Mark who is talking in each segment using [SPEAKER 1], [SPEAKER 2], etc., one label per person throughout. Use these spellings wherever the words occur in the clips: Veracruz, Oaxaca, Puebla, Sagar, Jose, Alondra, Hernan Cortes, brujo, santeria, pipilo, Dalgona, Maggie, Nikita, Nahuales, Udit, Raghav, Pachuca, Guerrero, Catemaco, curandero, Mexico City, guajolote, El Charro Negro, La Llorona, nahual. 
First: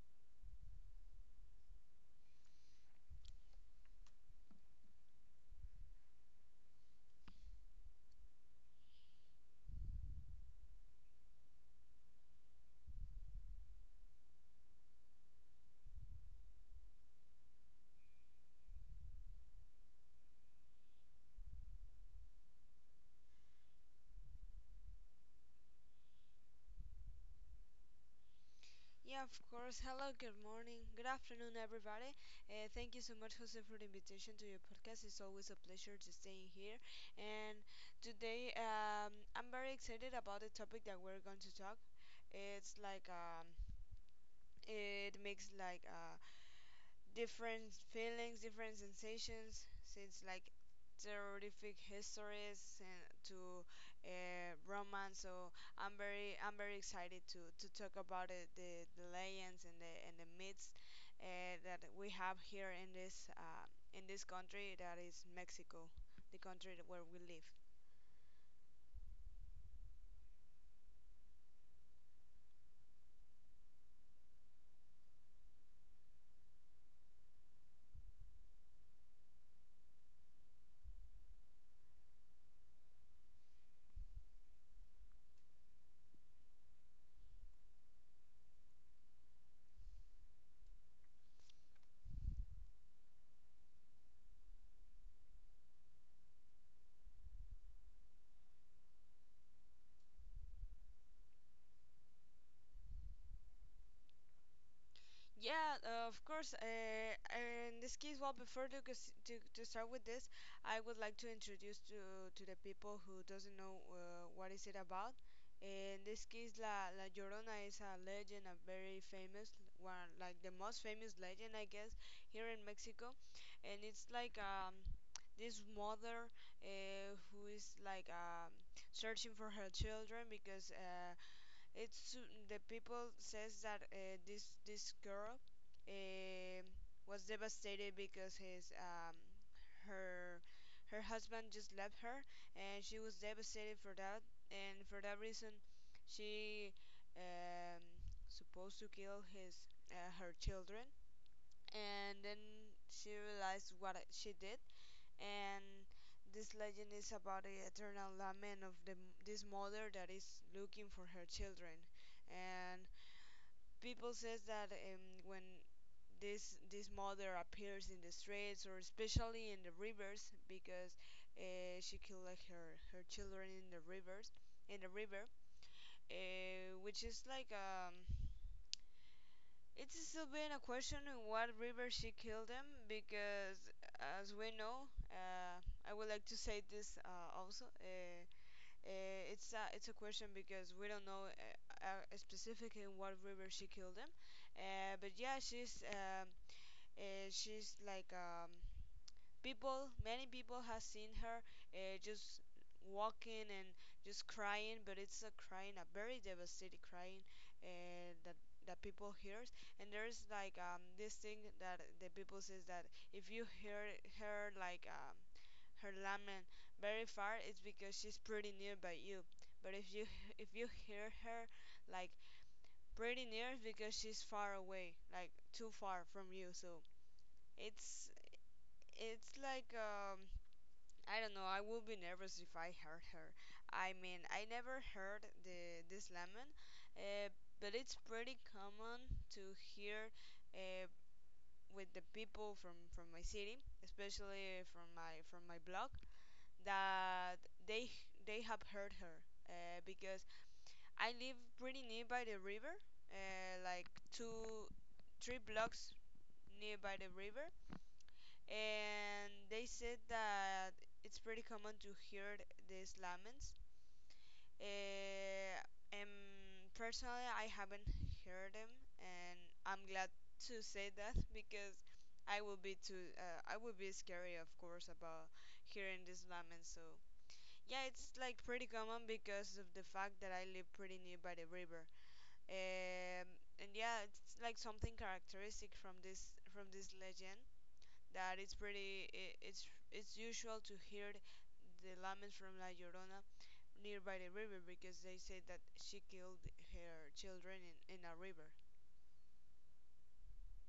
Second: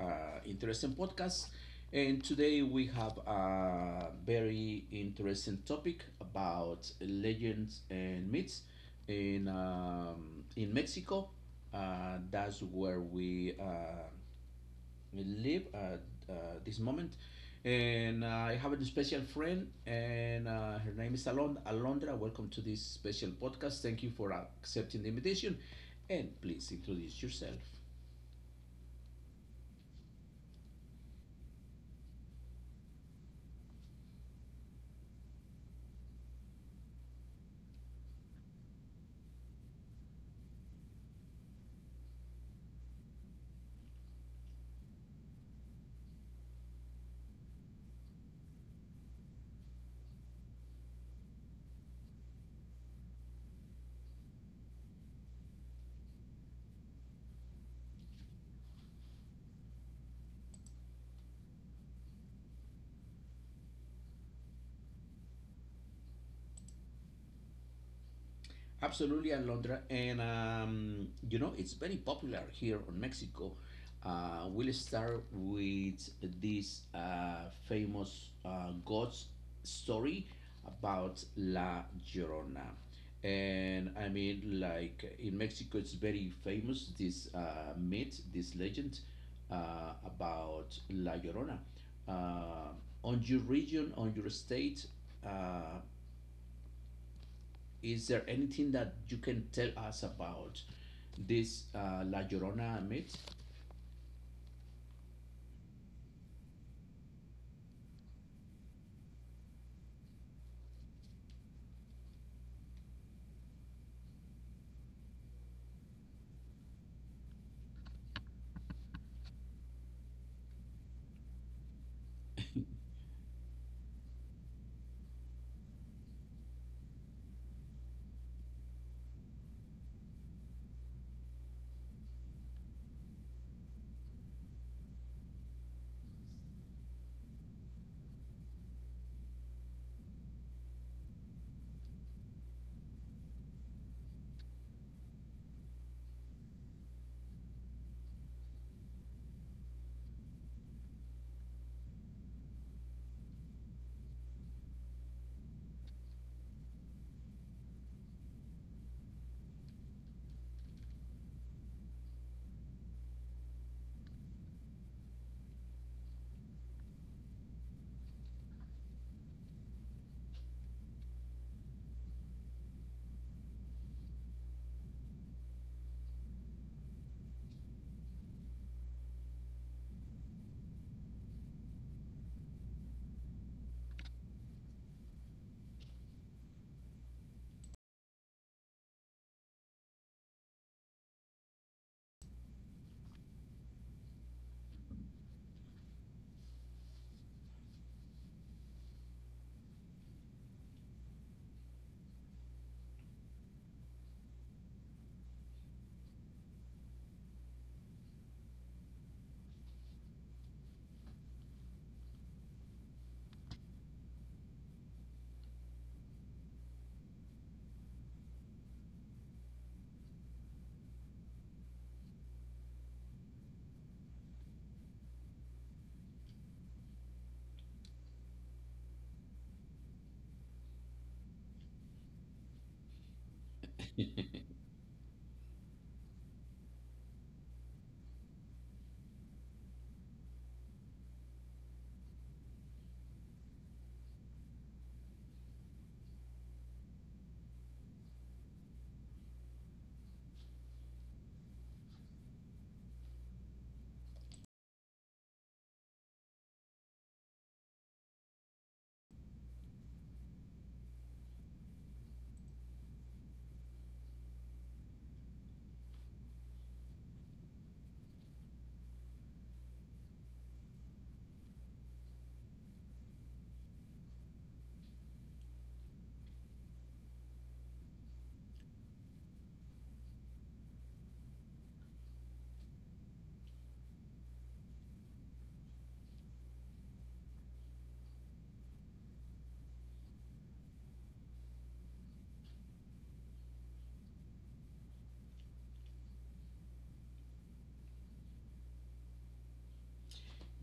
[SPEAKER 1] interesting podcast. And today we have a very interesting topic about legends and myths in Mexico. That's where we live at uh, this moment. And I have a special friend, and her name is Alondra. Welcome to this special podcast. Thank you for accepting the invitation, and please introduce yourself.
[SPEAKER 2] Yeah, of course. Hello, good morning, good afternoon, everybody. Thank you so much, Jose, for the invitation to your podcast. It's always a pleasure to stay here. And today, I'm very excited about the topic that we're going to talk. It's like um, it makes like a different feelings, different sensations, since like terrific histories and to romance. So I'm very excited to talk about it, the legends and the myths that we have here in this country that is Mexico, the country where we live.
[SPEAKER 1] Absolutely, Alondra. And, it's very popular here in Mexico. We'll start with this famous God's story about La Llorona. And I mean, like in Mexico, it's very famous this myth, this legend about La Llorona. Uh, on your region, on your state, uh, is there anything that you can tell us about this La Llorona myth?
[SPEAKER 2] Yeah, of course. In this case, well, before to, gus- to start with this, I would like to introduce to the people who doesn't know what is it about. In this case, La Llorona is a legend, a very famous one, like the most famous legend, I guess, here in Mexico, and it's like this mother who is like searching for her children because it's the people says that this girl um was devastated because his her her husband just left her, and she was devastated for that. And for that reason she um, supposed to kill his her children, and then she realized what she did. And this legend is about the eternal lament of this mother that is looking for her children. And people says that when this mother appears in the streets or especially in the rivers because she killed like her children in the rivers, in the river, which is like it's still being a question in what river she killed them because, as we know, I would like to say this also. It's a question because we don't know specifically in what river she killed them, but yeah, she's like people many people has seen her, just walking and just crying, but it's a crying, a very devastating crying that people hears. And there's like this thing that the people says that if you hear her like her lament very far, it's because she's pretty near by you. But if you hear her like pretty near, it's because she's far away, like too far from you. So it's it's I don't know. I would be nervous if I heard her. I mean, I never heard the this lament, uh, but it's pretty common to hear uh, with the people from my city, especially from my block, that they they have heard her because I live pretty nearby the river, like two three blocks nearby the river, and they said that it's pretty common to hear these laments. Uh, Personally, I haven't heard them, and I'm glad to say that because I will be too. I will be scary, of course, about hearing these laments. So yeah, it's like pretty common because of the fact that I live pretty near by the river. Um, and yeah, it's like something characteristic from this legend that it's pretty I it's usual to hear the laments from La Llorona nearby the river because they say that she killed her children in a river.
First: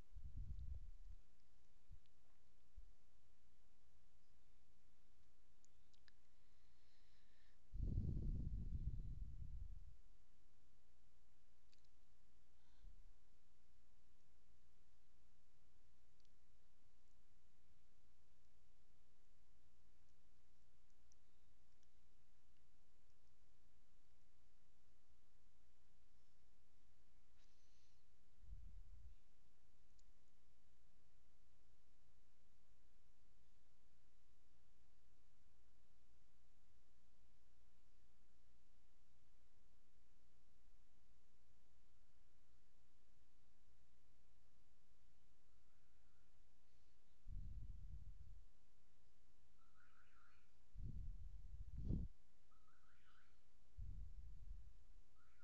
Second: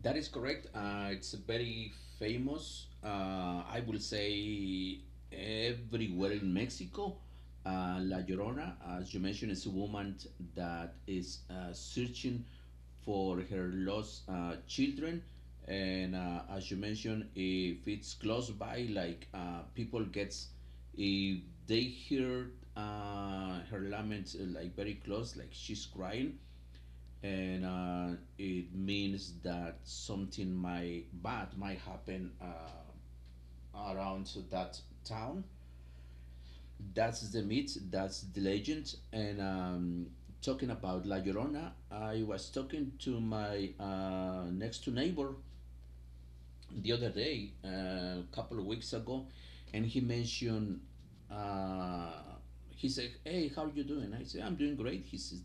[SPEAKER 1] That is correct. It's a very famous. I will say everywhere in Mexico. La Llorona, as you mentioned, is a woman that is searching for her lost children. And as you mentioned, if it's close by, like people gets, if they hear her laments like very close, like she's crying, and it means that something might bad might happen around to that town. That's the myth. That's the legend. And talking about La Llorona, I was talking to my next to neighbor the other day, a couple of weeks ago, and he mentioned. Uh, he said, "Hey, how are you doing?" I said, "I'm doing great." He says,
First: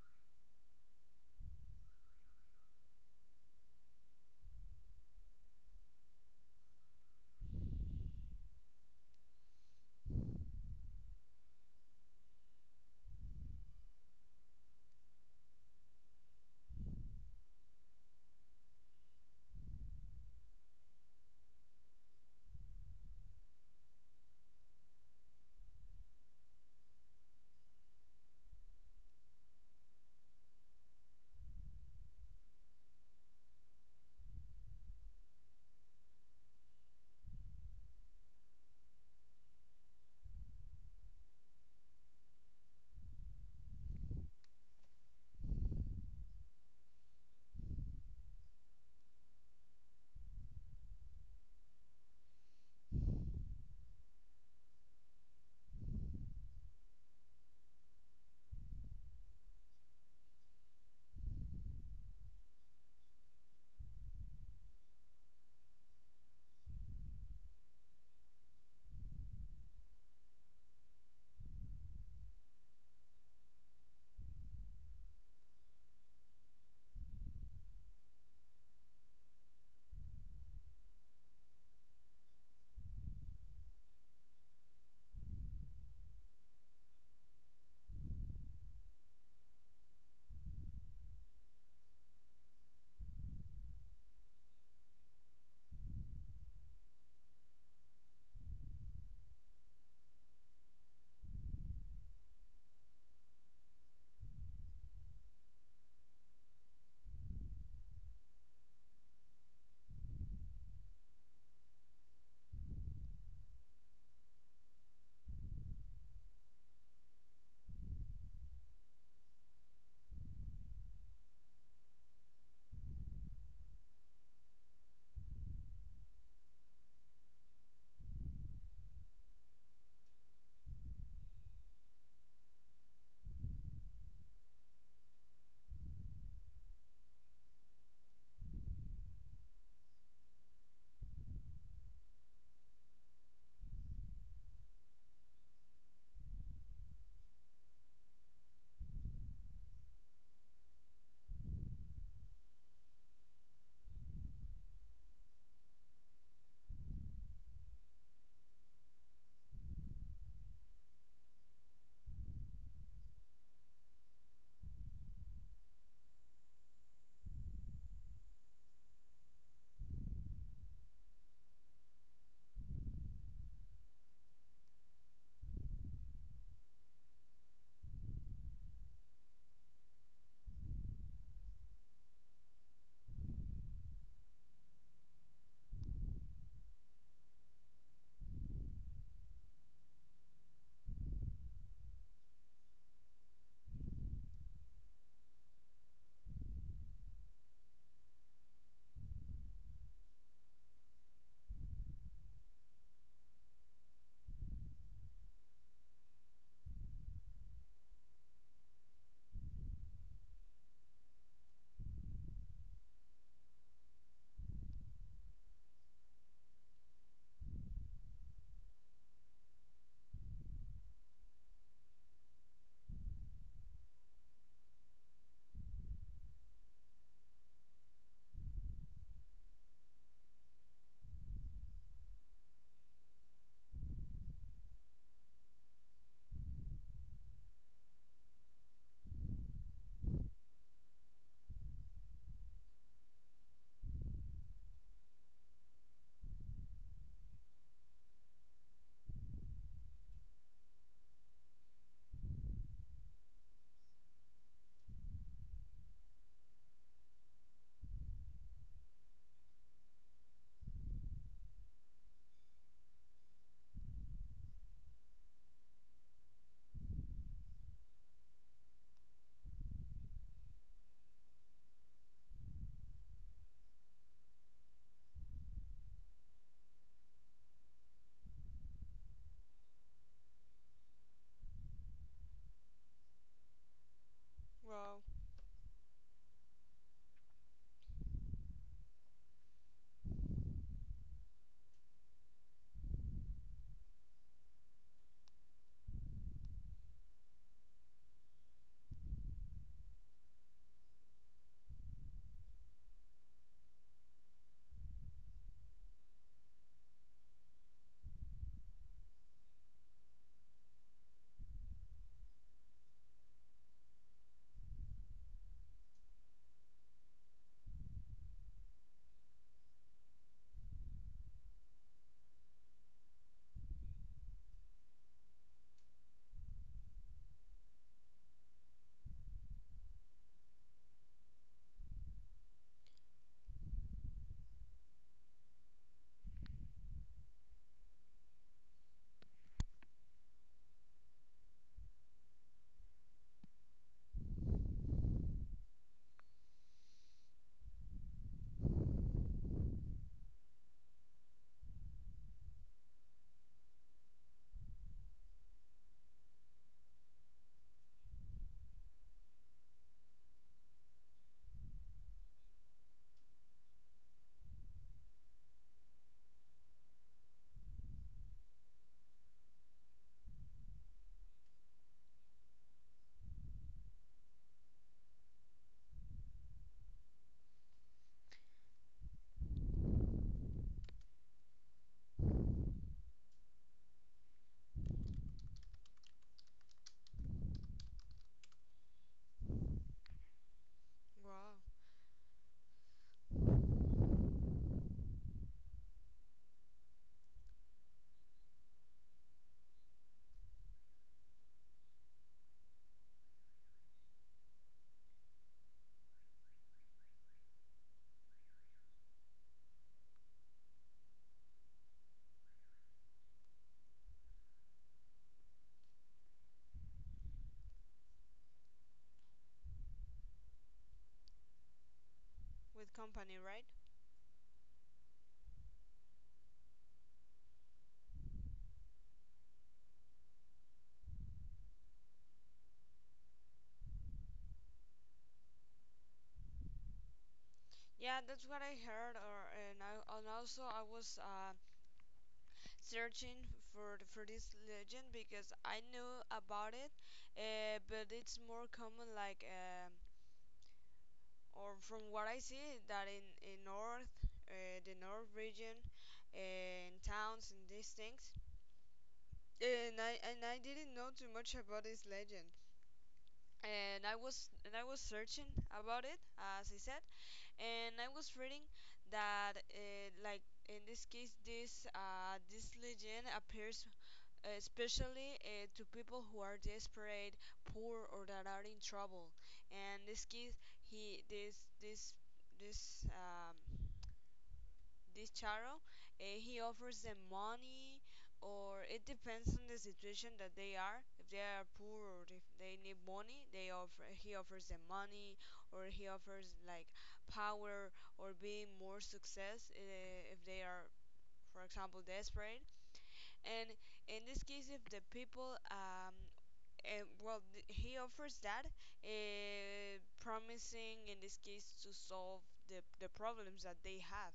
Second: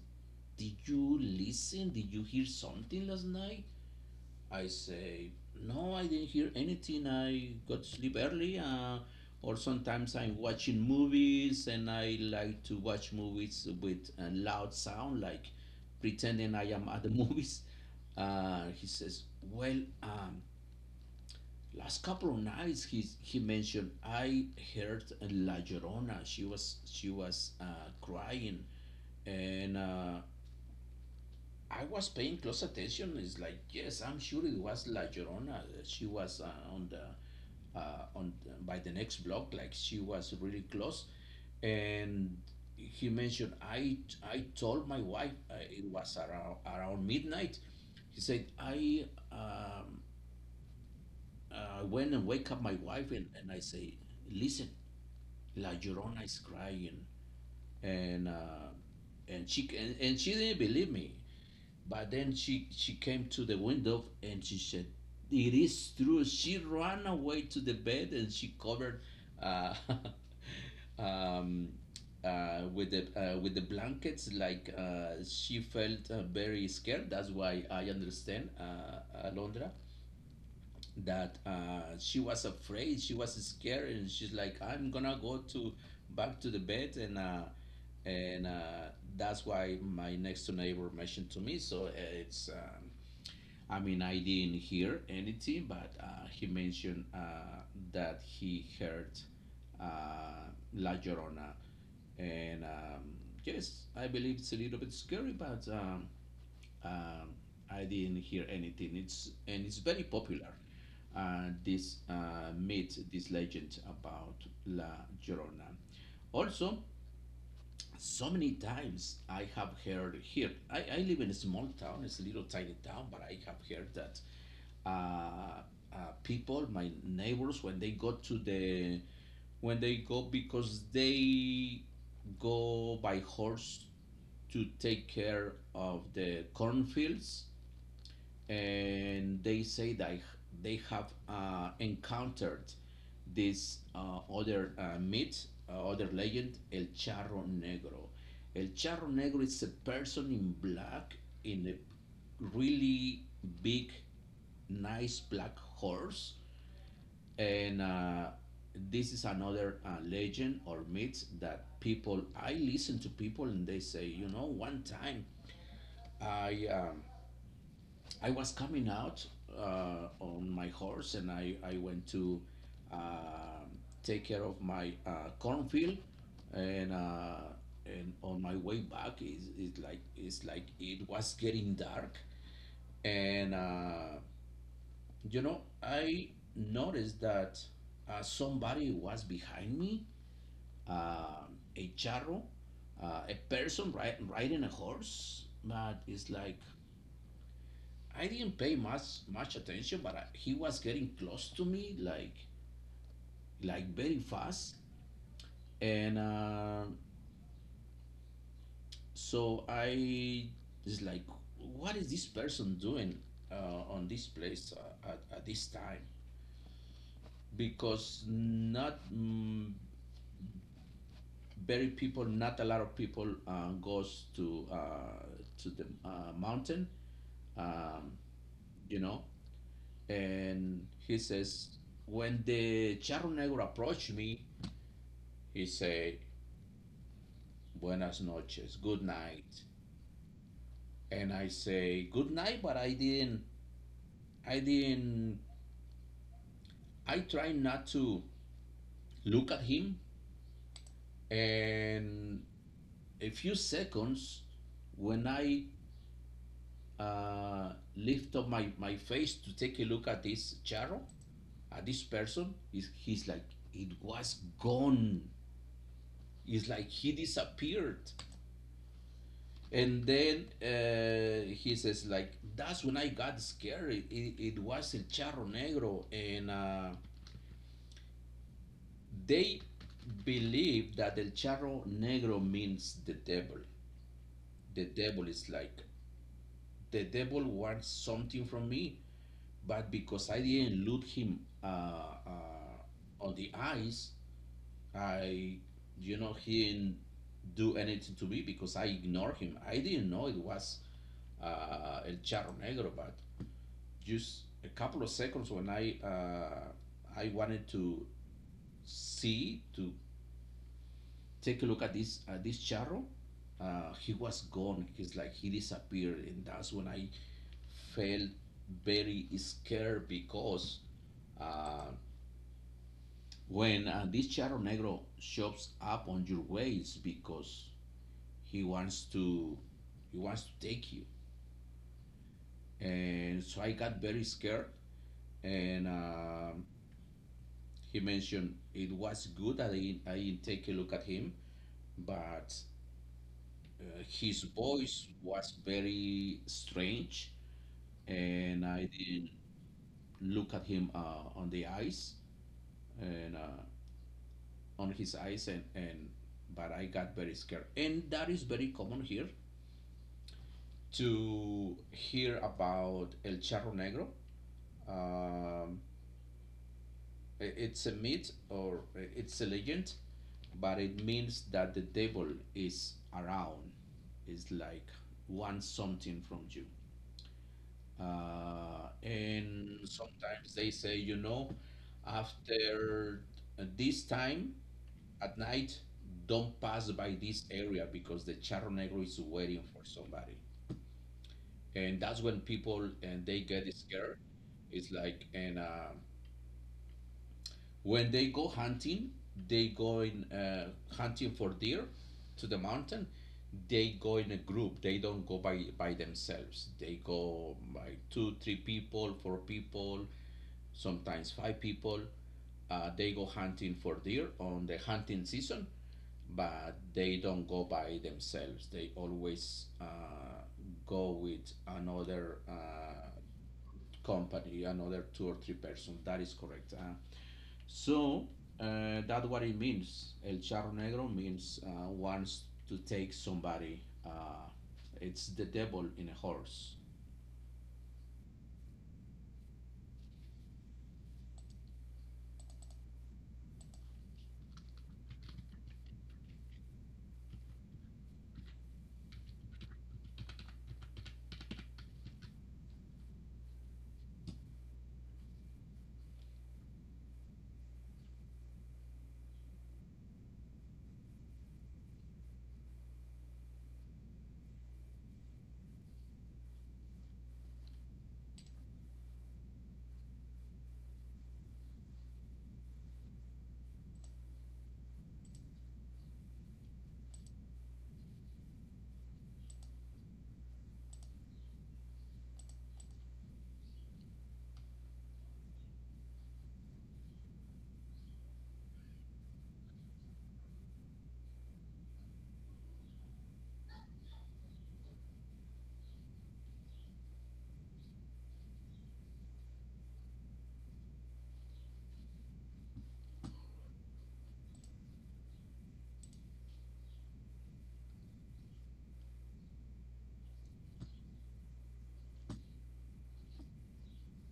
[SPEAKER 1] "Did you listen? Did you hear something last night?" I say, No, I didn't hear anything. I got to sleep early. Or sometimes I'm watching movies and I like to watch movies with a loud sound, like pretending I am at the movies. He says, Well, um, last couple of nights he mentioned I heard La Llorona. She was crying and I was paying close attention. It's like yes, I'm sure it was La Llorona. She was on the by the next block. Like she was really close, and he mentioned I told my wife it was around midnight. He said I um, went and wake up my wife and I say listen, La Llorona is crying and. And she didn't believe me but then she came to the window and she said, "It is true." She ran away to the bed and she covered uh, um, with the blankets. Like she felt very scared. That's why I understand, Alondra, that she was afraid she was scared and she's like I'm gonna go to back to the bed and That's why my next door neighbor mentioned to me. So it's, I mean, I didn't hear anything but he mentioned that he heard uh, La Llorona, and yes I believe it's a little bit scary but um, I didn't hear anything. It's very popular. This myth, this legend about La Llorona. Also, so many times I have heard here. I live in a small town. It's a little tiny town, but I have heard that uh, uh, people, my neighbors, when they go to the when they go because they go by horse to take care of the cornfields and they say that they have encountered this other myth, other legend, El Charro Negro. El Charro Negro is a person in black in a really big, nice black horse, and this is another legend or myth that people. I listen to people and they say, you know, one time I um, I was coming out on my horse and I went to um take care of my cornfield, and uh, and on my way back, is it's like it was getting dark, and you know I noticed that somebody was behind me, a charro, a person riding a horse, but it's like I didn't pay much attention, but he was getting close to me, like very fast, and so I is like, what is this person doing on this place at this time? Because not very people, not a lot of people goes to the mountain, um, you know, and he says when the charro negro approached me, he said, Buenas noches, good night. And I say, Good night, but I didn't, I tried not to look at him. And a few seconds, when I lift up my face to take a look at this charro, at this person, it was gone. It's like he disappeared. And then he says, like, that's when I got scared. It was El Charro Negro. And they believe that El Charro Negro means the devil. The
[SPEAKER 2] Wow,
[SPEAKER 1] devil is like, the devil wants something from me. But because I didn't look him uh, on the eyes, I, you know, he didn't do anything to me because I ignored him. I didn't know it was El Charro Negro, but just a couple of seconds when I wanted to see to take a look at this charro. He was gone. He's like he disappeared, and that's when I felt very scared because uh, when this charro negro shows up on your way, it's because he wants to he wants to take you, and so I got very scared, and he mentioned it was good that I didn't take a look at him, but his voice was very strange, and I didn't look at him on the eyes and on his eyes, and but I got very scared, and that is very common here to hear about El Charro Negro. Um, It's a myth or it's a legend, but it means that the devil is around, is like wants something from you. And sometimes they say, you know, after this time at night, don't pass by this area because the charro negro is waiting for somebody.
[SPEAKER 2] wow.
[SPEAKER 1] And that's when people and they get scared. It's like. And When they go hunting, they go in hunting for deer to the mountain. They go in a group. They don't go by themselves. They go by two, three people, four people, sometimes five people. They go hunting for deer on the hunting season, but they don't go by themselves. They always go with another
[SPEAKER 2] With company, right?
[SPEAKER 1] company, another two or three persons. That is correct. So that's what it means. El charro negro means wants to take somebody. It's the devil in a horse.
[SPEAKER 2] Yeah, that's what I heard, or and I and also I was searching for this legend because I knew about it, but it's more common like, or from what I see, that in north, the north region, uh, in towns and these things, and I didn't know too much about this legend. And I was searching about it, as I said, and I was reading that like in this case, this legend appears especially to people who are desperate, poor, or that are in trouble. And this case he this this this this charo he offers them money, or it depends on the situation that they are. If they are poor or if they need money, they offer he offers them money, or he offers like power or being more success if they are, for example, desperate. And in this case, if the people, he offers that, promising in this case to solve the problems that they have,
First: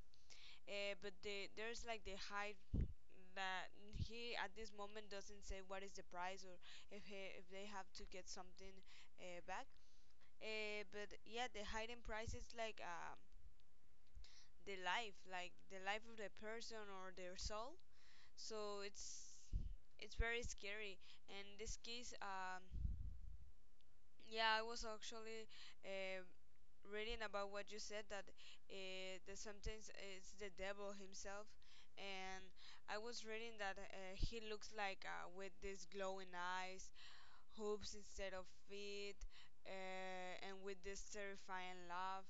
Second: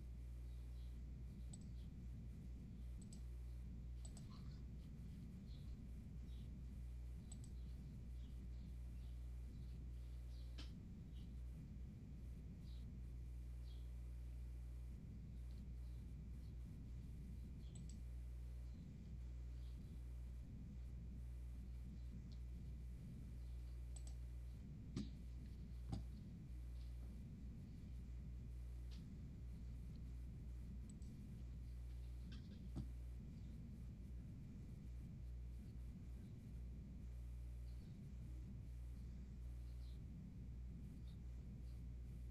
[SPEAKER 2] but there's like the high that he at this moment doesn't say what is the price, or if they have to get something back. But yeah, the hidden price is like the life, like the life of the person or their soul. So it's very scary. And this case, yeah, I was actually um, reading about what you said, that that sometimes it's the devil himself, and I was reading that he looks like with these glowing eyes, hooves instead of feet, and with this terrifying laugh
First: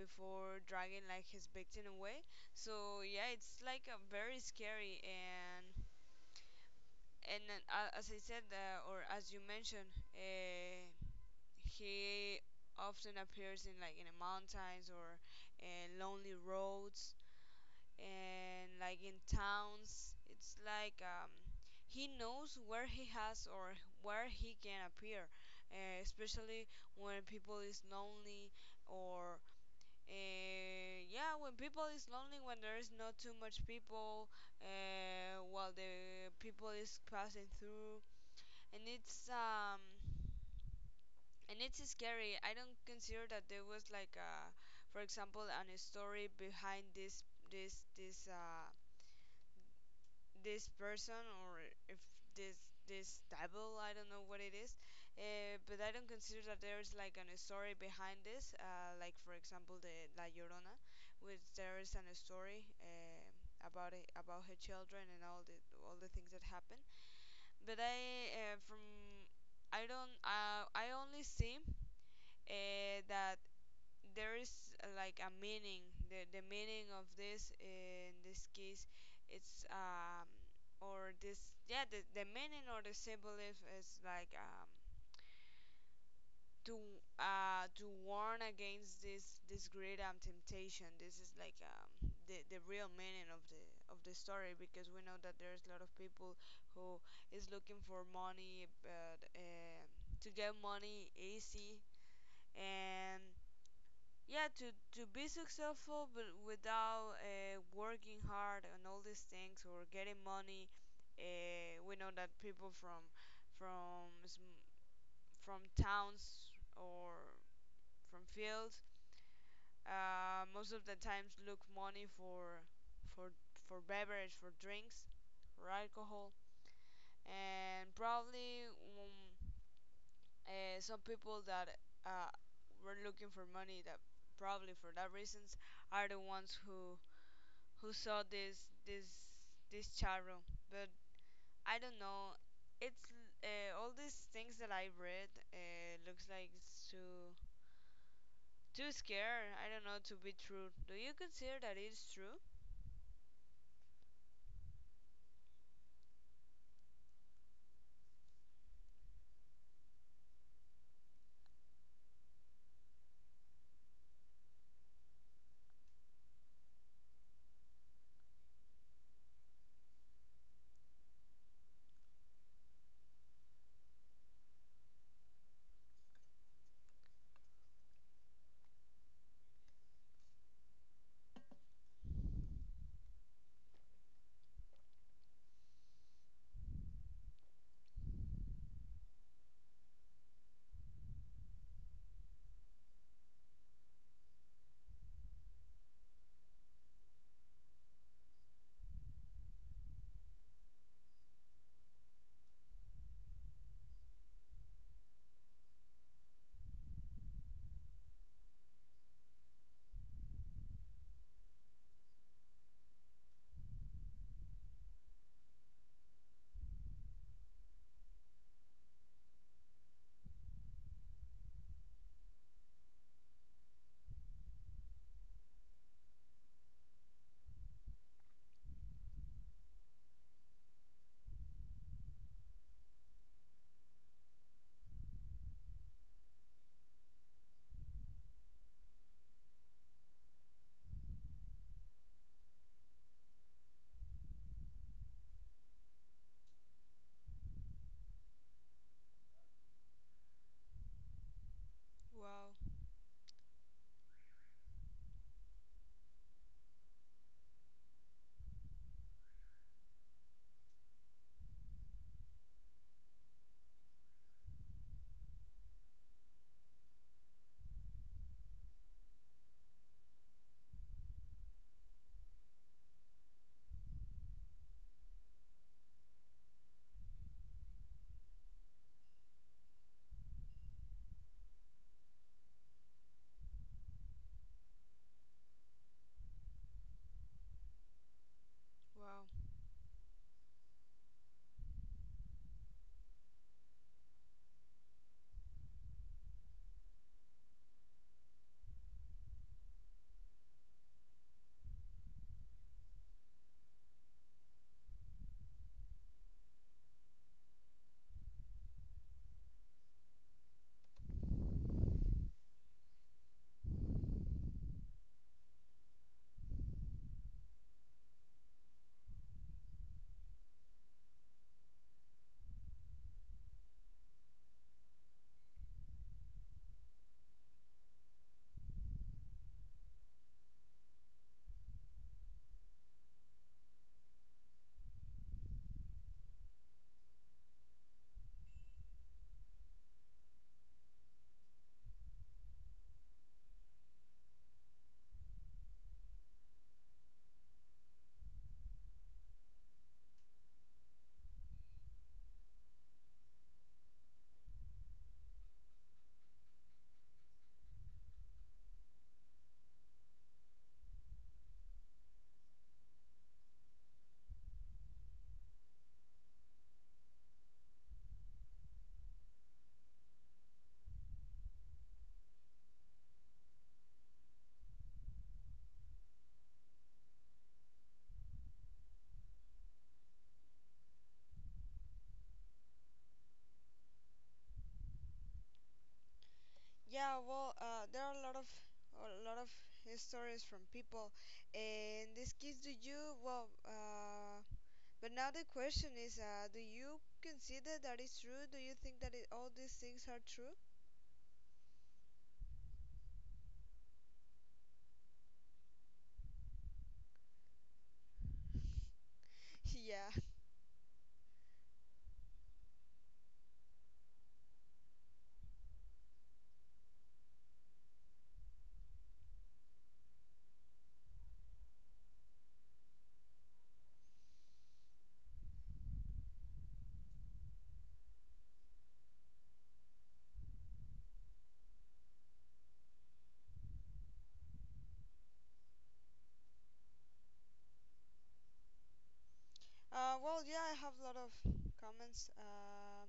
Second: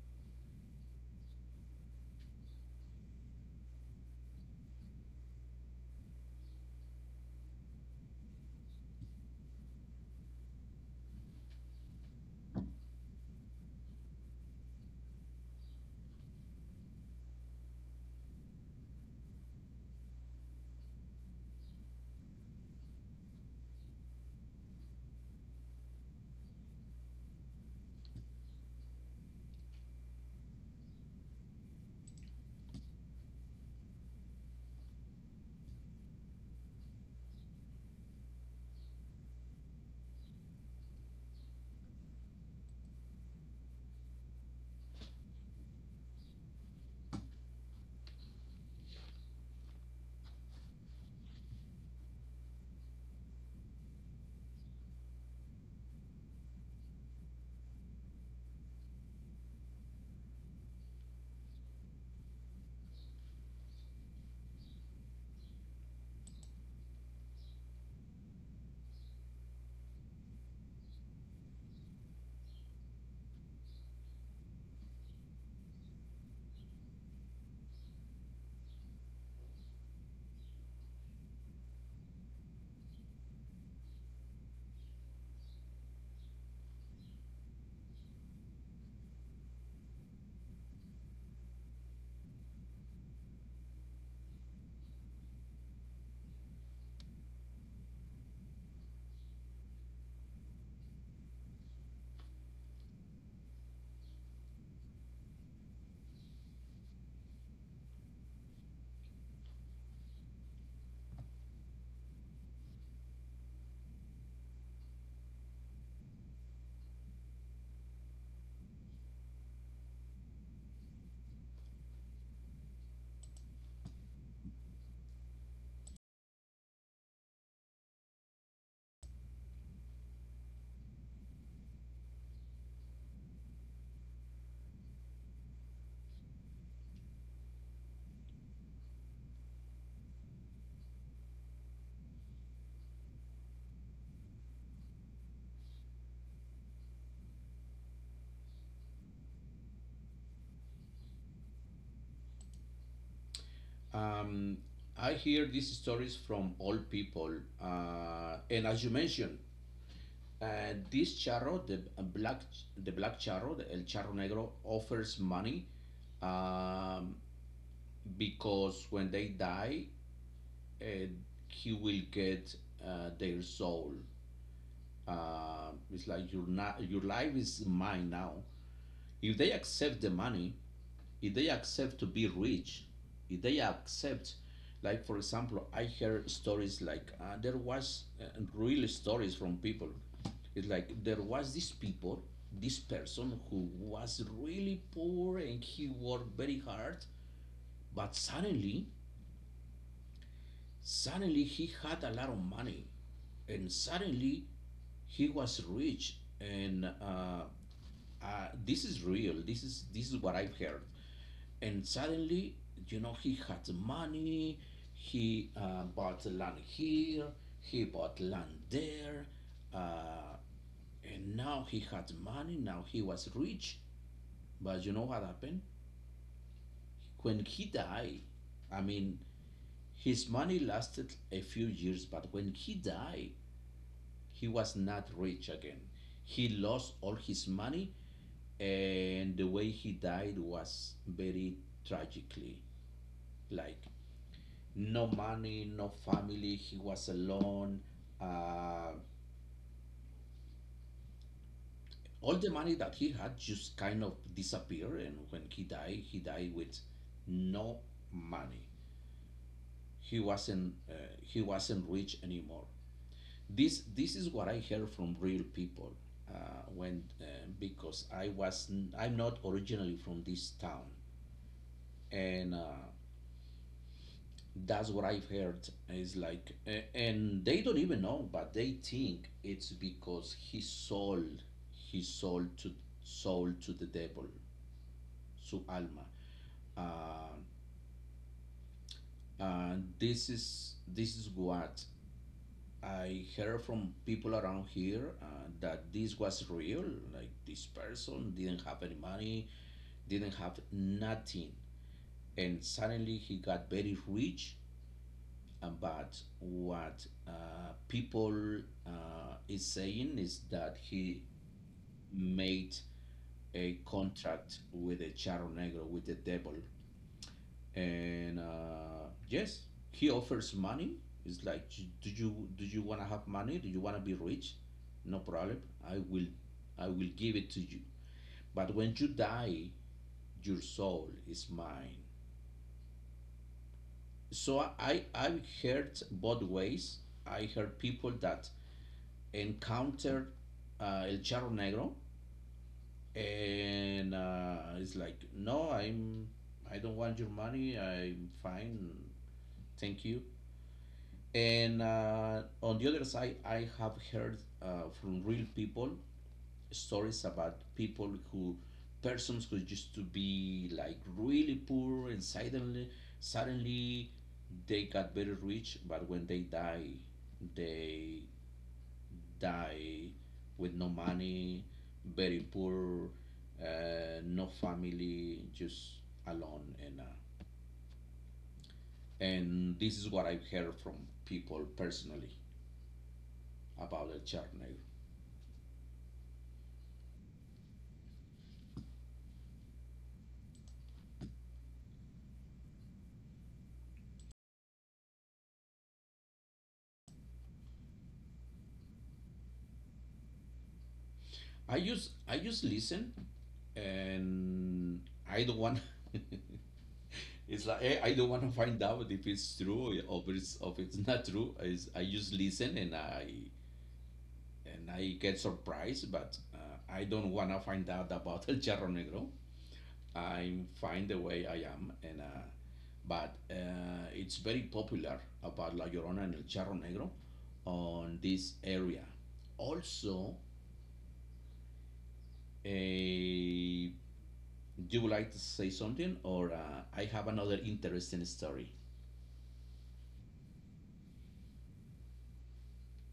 [SPEAKER 2] before dragging like his victim away. So yeah, it's like a very scary, and as I said, or as you mentioned. Uh, he often appears in like in the mountains or in lonely roads and like in towns. It's like he knows where he has or where he can appear, especially when people is lonely, or yeah, when people is lonely, when there is not too much people, while the people is passing through, and it's scary. I don't consider that there was like for example, an a story behind this this uh this person, or if this this devil, I don't know what it is, but I don't consider that there's like an, a story behind this, like for example the La Llorona, which there is an, a story about it, about her children and all the things that happen. But I from I don't I only see that there is like a meaning, the meaning of this in this case. It's or this yeah The meaning or the symbolism is like to to warn against this great temptation. This is like the real meaning of the story, because we know that there's a lot of people who is looking for money, but to get money easy, and yeah, to be successful, but without working hard and all these things, or getting money. We know that people from from sm- from towns or from fields, most of the times look money for for for beverage, for drinks, for alcohol, and probably um, some people that uh, were looking for money, that probably for that reasons, are the ones who saw this charo. But I don't know. It's All these things that I read looks like it's too scary. I don't know to be true. Do you consider that it's true?
[SPEAKER 1] Um, I hear these stories from all people, and as you mentioned, this charro, the the black charro, the el charro negro, offers money, um, because when they die, uh, he will get their soul. It's like your your life is mine now. If they accept the money, if they accept to be rich, if they accept, like for example, I heard stories like there was real stories from people. It's like there was this people, this person who was really poor and he worked very hard, but suddenly he had a lot of money, and suddenly he was rich and this is real. This is what I've heard. And suddenly, you know, he had money. He bought land here, he bought land there, uh, and now he had money, now he was rich. But you know what happened when he died? I mean, his money lasted a few years, but when he died, he was not rich again. He lost all his money, and the way he died was very tragically. Like, no money, no family, he was alone. Uh, all the
[SPEAKER 2] Wow,
[SPEAKER 1] money that he had just kind of disappeared, and when he died with no money. He wasn't uh, he wasn't rich anymore. This is what I heard from real people, when because I was I I'm not originally from this town, and that's what I've heard. Is like and they don't even know but they think it's because he sold to the devil su alma. uh,
[SPEAKER 2] wow.
[SPEAKER 1] and this is what I heard from people around here, that this was real. Like this person didn't have any money, didn't have nothing, and suddenly he got very rich. But what people is saying is that he made a contract with the Charro Negro, with the devil, and yes, he offers money. It's like, do you want to have money? Do you want to be rich? No problem. I will i will give it to you, but when you die, your soul is mine. So I've heard both ways. I heard people that encountered El Charro Negro, and it's like, no, I don't want your money. I'm fine, thank you. And on the other side, I have heard from real people stories about people who, persons who used to be like really poor and suddenly they got very rich, but when they die with no money, very poor, no family, just alone. And this is what I've heard from people personally about El Charney.
[SPEAKER 2] Yeah, well, there are a lot of stories from people. In this case, do you well? But now the question is, do you consider that it's true? Do you think that it, all these things are true?
[SPEAKER 1] I just listen, and I don't want. It's like, I don't want to find out if it's true
[SPEAKER 2] Yeah.
[SPEAKER 1] or if it's not true. I just listen and I get surprised, but I don't want to find out about El Charro Negro. I find the way I am, and but it's very popular about La Llorona and El Charro Negro on this area. Also, a you would like to say something, or I have another interesting story?
[SPEAKER 2] Well, yeah, I have a lot of comments.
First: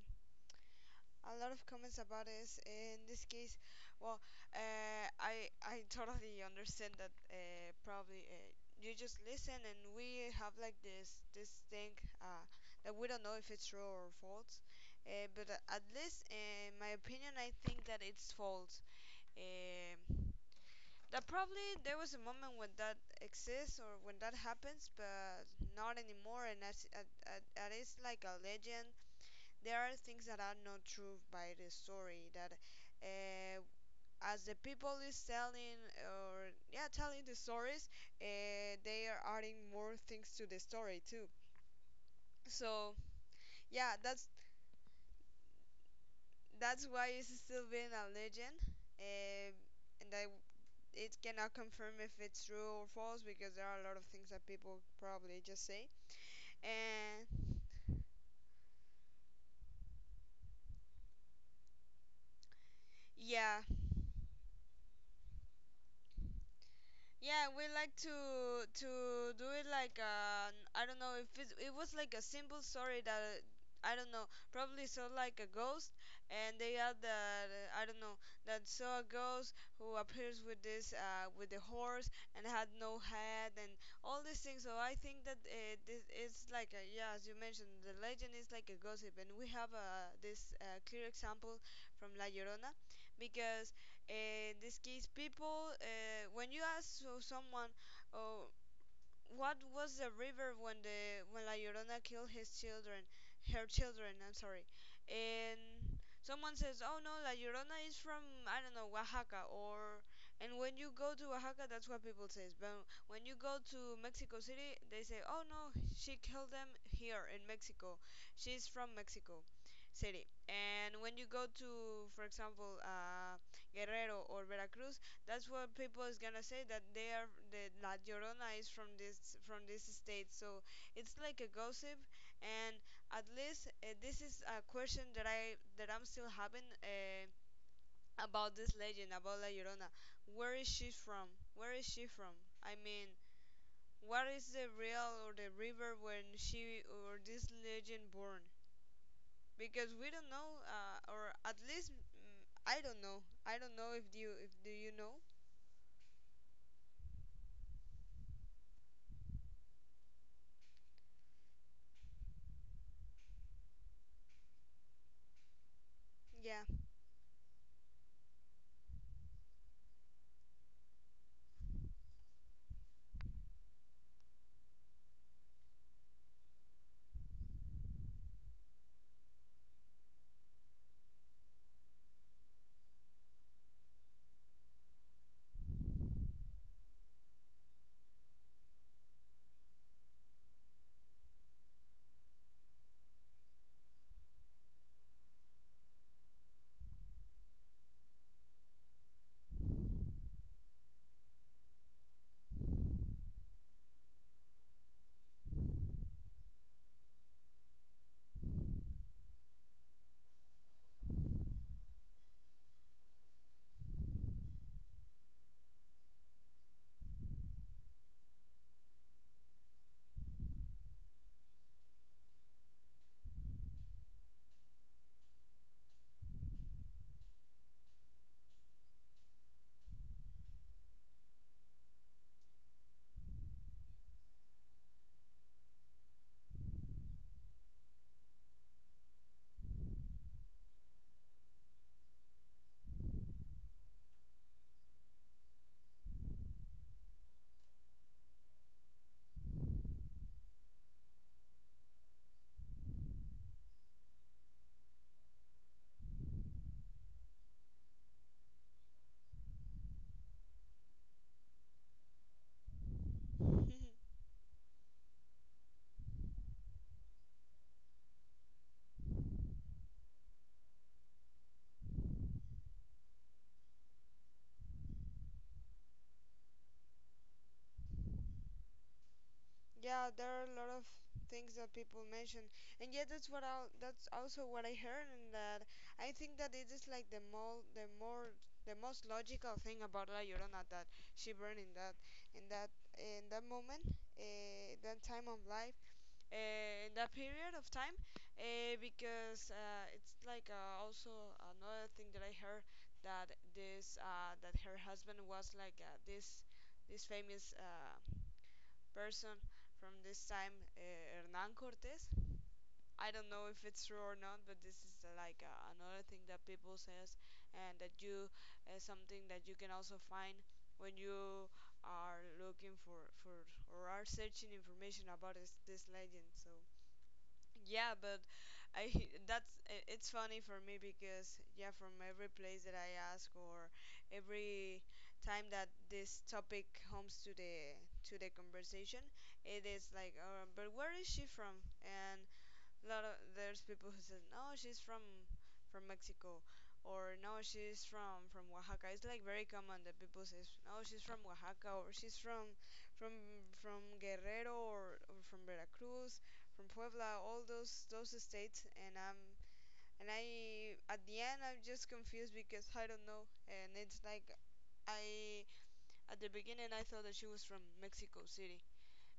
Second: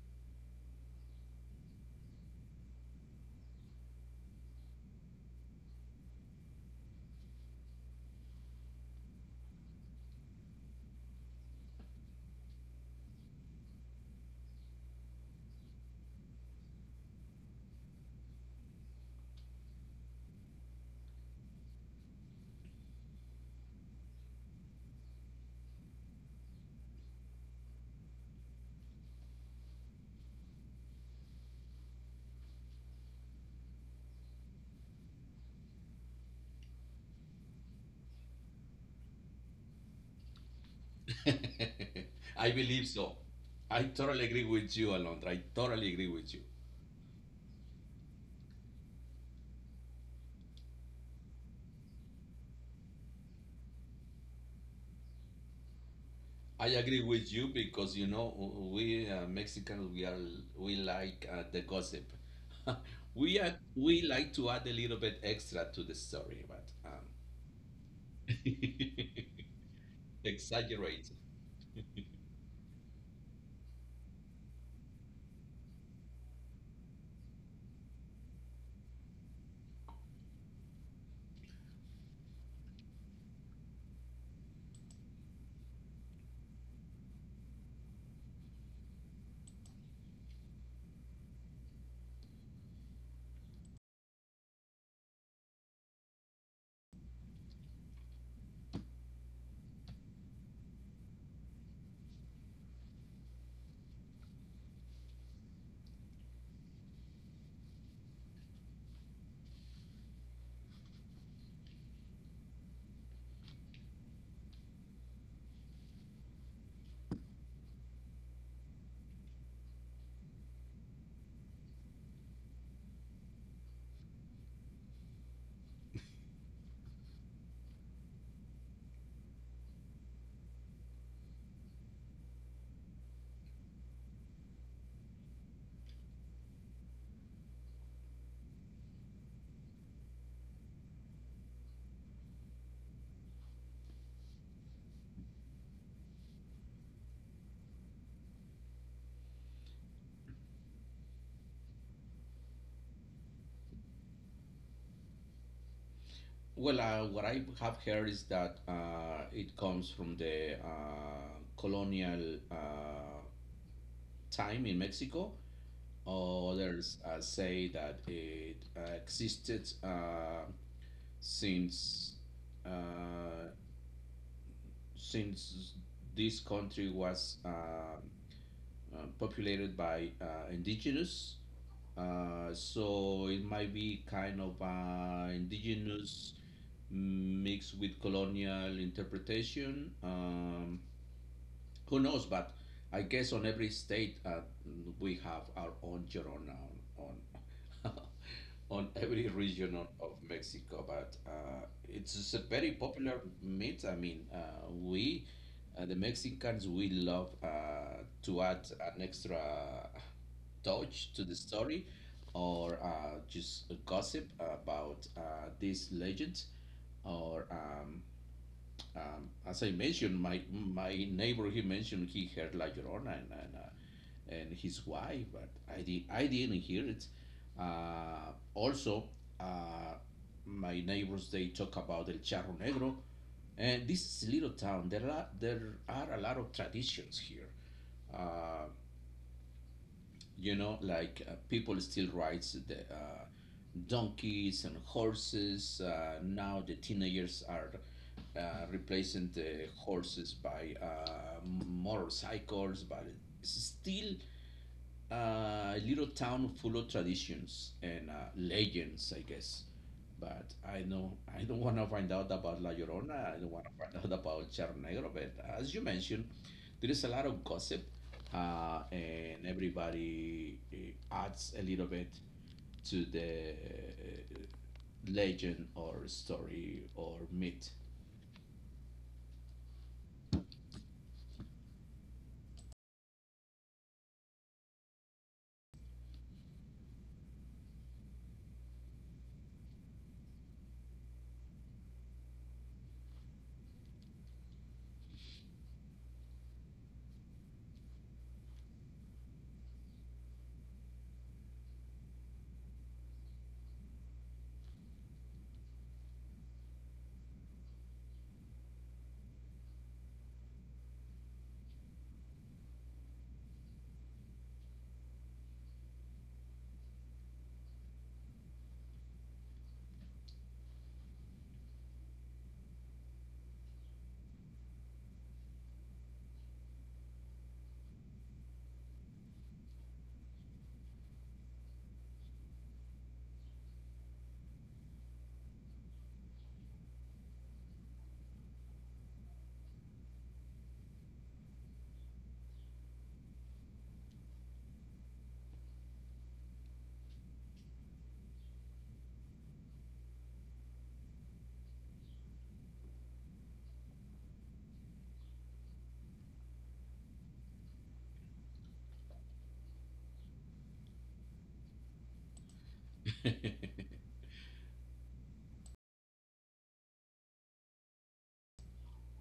[SPEAKER 2] A lot of comments about this. In this case, well, I totally understand that probably you just listen, and we have like this thing that we don't know if it's true or false. But at least, in my opinion, I think that it's false. Um, that probably there was a moment when that exists or when that happens, but not anymore. And as that is like a legend. There are things that are not true by the story that, uh, as the people is telling, or yeah, telling the stories, they are adding more things to the story too.
[SPEAKER 1] I believe
[SPEAKER 2] So
[SPEAKER 1] so. I
[SPEAKER 2] yeah,
[SPEAKER 1] totally
[SPEAKER 2] that's
[SPEAKER 1] agree with you, Alondra. I totally agree with you.
[SPEAKER 2] why it's still being a legend, uh, and I it cannot confirm if it's true or false because there are a lot of things that people probably just say.
[SPEAKER 1] I agree with you
[SPEAKER 2] And
[SPEAKER 1] because you know, we Mexicans, we like the gossip. we are
[SPEAKER 2] yeah,
[SPEAKER 1] we like to add a little bit extra to the story, but
[SPEAKER 2] yeah, we like to to do it like I don't
[SPEAKER 1] exaggerate.
[SPEAKER 2] know if it it was like a simple story that I don't know, probably saw like a ghost, and they had that I don't know, that saw a ghost who appears with this with the horse and had no head and all these things. So I think that this it's like a, yeah, as you mentioned, the legend is like a gossip, and we have this clear example from La Llorona, because in this case people, when you ask so someone, oh, what was the river when the when La Llorona killed his children, her children? I'm sorry. And someone says, "Oh no, La Llorona is from I don't know Oaxaca," or and when you go to Oaxaca, that's what people say. But when you go to Mexico City, they say, "Oh no, she killed them here in Mexico. She's from Mexico City." And when you go to, for example, Guerrero or Veracruz, that's what people is gonna say, that they are the La Llorona is from this state. So it's like a gossip, and at least this is a question that I'm still having, about this legend about La Llorona. Where is she from? Where is she from? I mean, what is the real or the river when she or this legend born? Because we don't know, or at least I don't know. I don't know if you if do you know?
[SPEAKER 1] Well, what I have heard is that it comes from the colonial time in Mexico.
[SPEAKER 2] Yeah.
[SPEAKER 1] Others say that it existed since uh, since this country was populated by indigenous. So it might be kind of indigenous mixed with colonial interpretation. Who knows? But I guess on every state we have our own Llorona on on, on every region of Mexico. But it's just a very popular meat. I mean, we the Mexicans we love to add an extra touch to the story, or just gossip about these legends, or as I mentioned, my neighbor, he mentioned he heard La Llorona and his wife, but I didn't hear it. Also, uh, my neighbors they talk about El Charro Negro, and this is a little town. There are a lot of traditions here. Uh, you know, like people still writes the donkeys and horses. Now the teenagers are replacing the horses by motorcycles, but it's still a little town full of traditions and legends, I guess. But I know I don't want to find out about La Llorona. I don't want to find out about Cerro Negro. But as you mentioned, there is a lot of gossip, and everybody adds a little bit to the legend or story or myth.
[SPEAKER 2] Yeah, there are a lot of things that people mention, and yeah, that's what I that's also what I heard, and that I think that it is like the most logical thing about La Llorona, that she burned in that in that in that moment, that time of life, in that period of time, because it's like also another thing that I heard, that this that her husband was like this famous. Person from this time, Hernan Cortes. I don't know if it's true or not, but this is like another thing that people says, and that you something that you can also find when you are looking for or are searching information about this legend. So yeah, but I that's it's funny for me because yeah, from every place that I ask, or every time that this topic comes to the conversation, it is like but where is she from? And a lot of there's people who says no, she's from Mexico, or no, she's from Oaxaca. It's like very common that people says no, she's from Oaxaca, or she's from from from Guerrero, or from Veracruz, from Puebla, all those states, and I'm and I at the end I'm just confused because I don't know, and it's like I at the beginning I thought that she was from Mexico City.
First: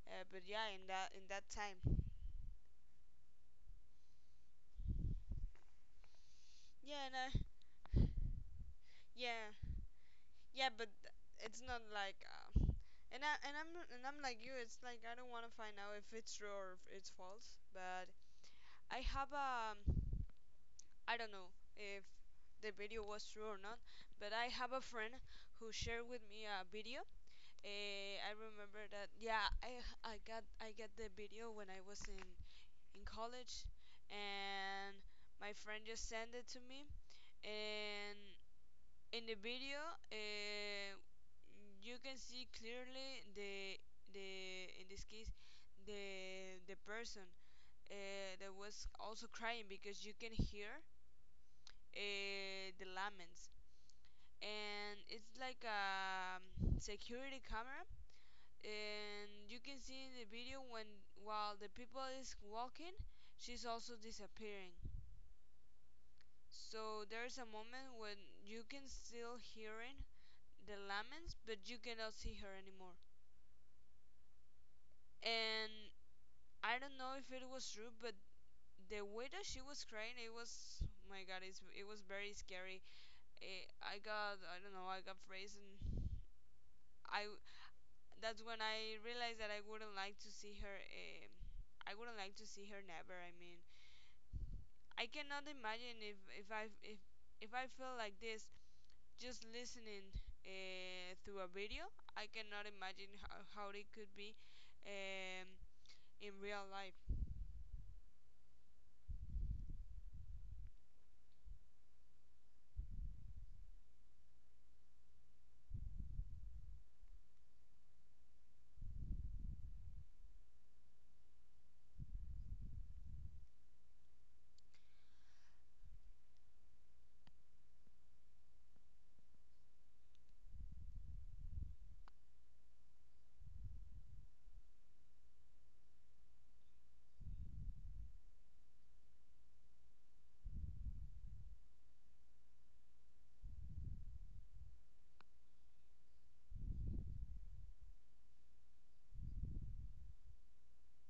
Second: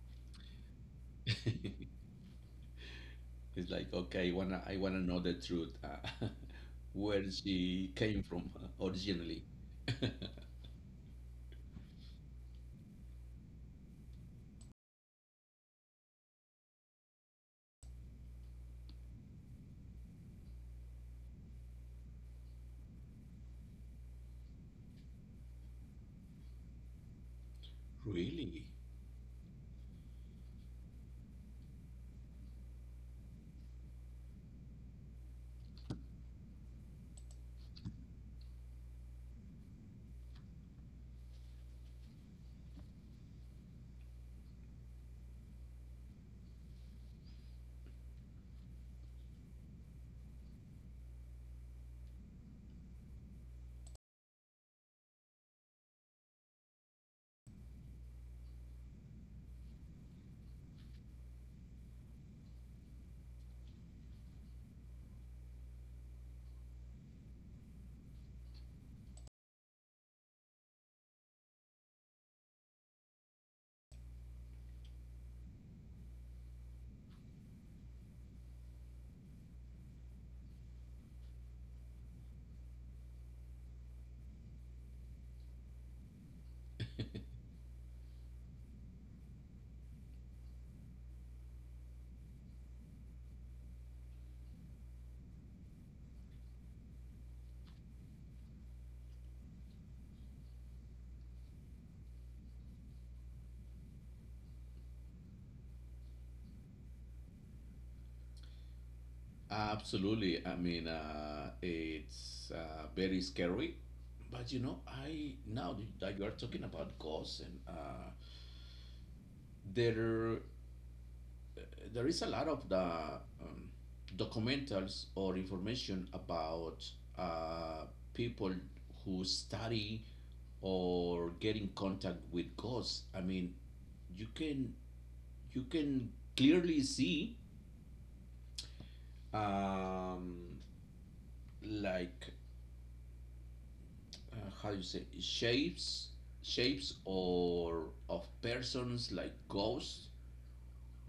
[SPEAKER 2] But yeah, in that
[SPEAKER 1] It's
[SPEAKER 2] time.
[SPEAKER 1] like, okay, wanna I wanna know the truth,
[SPEAKER 2] Yeah, and
[SPEAKER 1] where
[SPEAKER 2] I,
[SPEAKER 1] she came from originally.
[SPEAKER 2] yeah. Yeah, but it's not like, and I and I'm like you. It's like I don't want to find out if it's true or if it's false. But I have a, I don't know if the video was true or not. But I have a friend who shared with me a video. I
[SPEAKER 1] Really?
[SPEAKER 2] remember that. Yeah, I got the video when I was in college, and my friend just sent it to me, and in the video you can see clearly the in this case the person that was also crying because you can hear the laments, and it's like a security camera, and you can see in the video when while the people is walking, she's also disappearing. So there's a moment when you can still hearing the laments, but you cannot see her anymore. And I don't know if it was true, but the way that she was crying, it was my God, it's, it was very scary. Eh, I don't know, I got frozen. I that's when I realized that I wouldn't like to see her. I wouldn't like to see her never. I mean, I cannot imagine if if I feel like this just listening, through a video. I cannot imagine how it could be um, in real life.
[SPEAKER 1] Absolutely. I mean, it's very scary. But you know, I now that you are talking about ghosts and there there is a lot of the um, documentaries or information about uh, people who study or get in contact with ghosts. I mean, you can you can clearly see um, like how you say, shapes, or of persons like ghosts.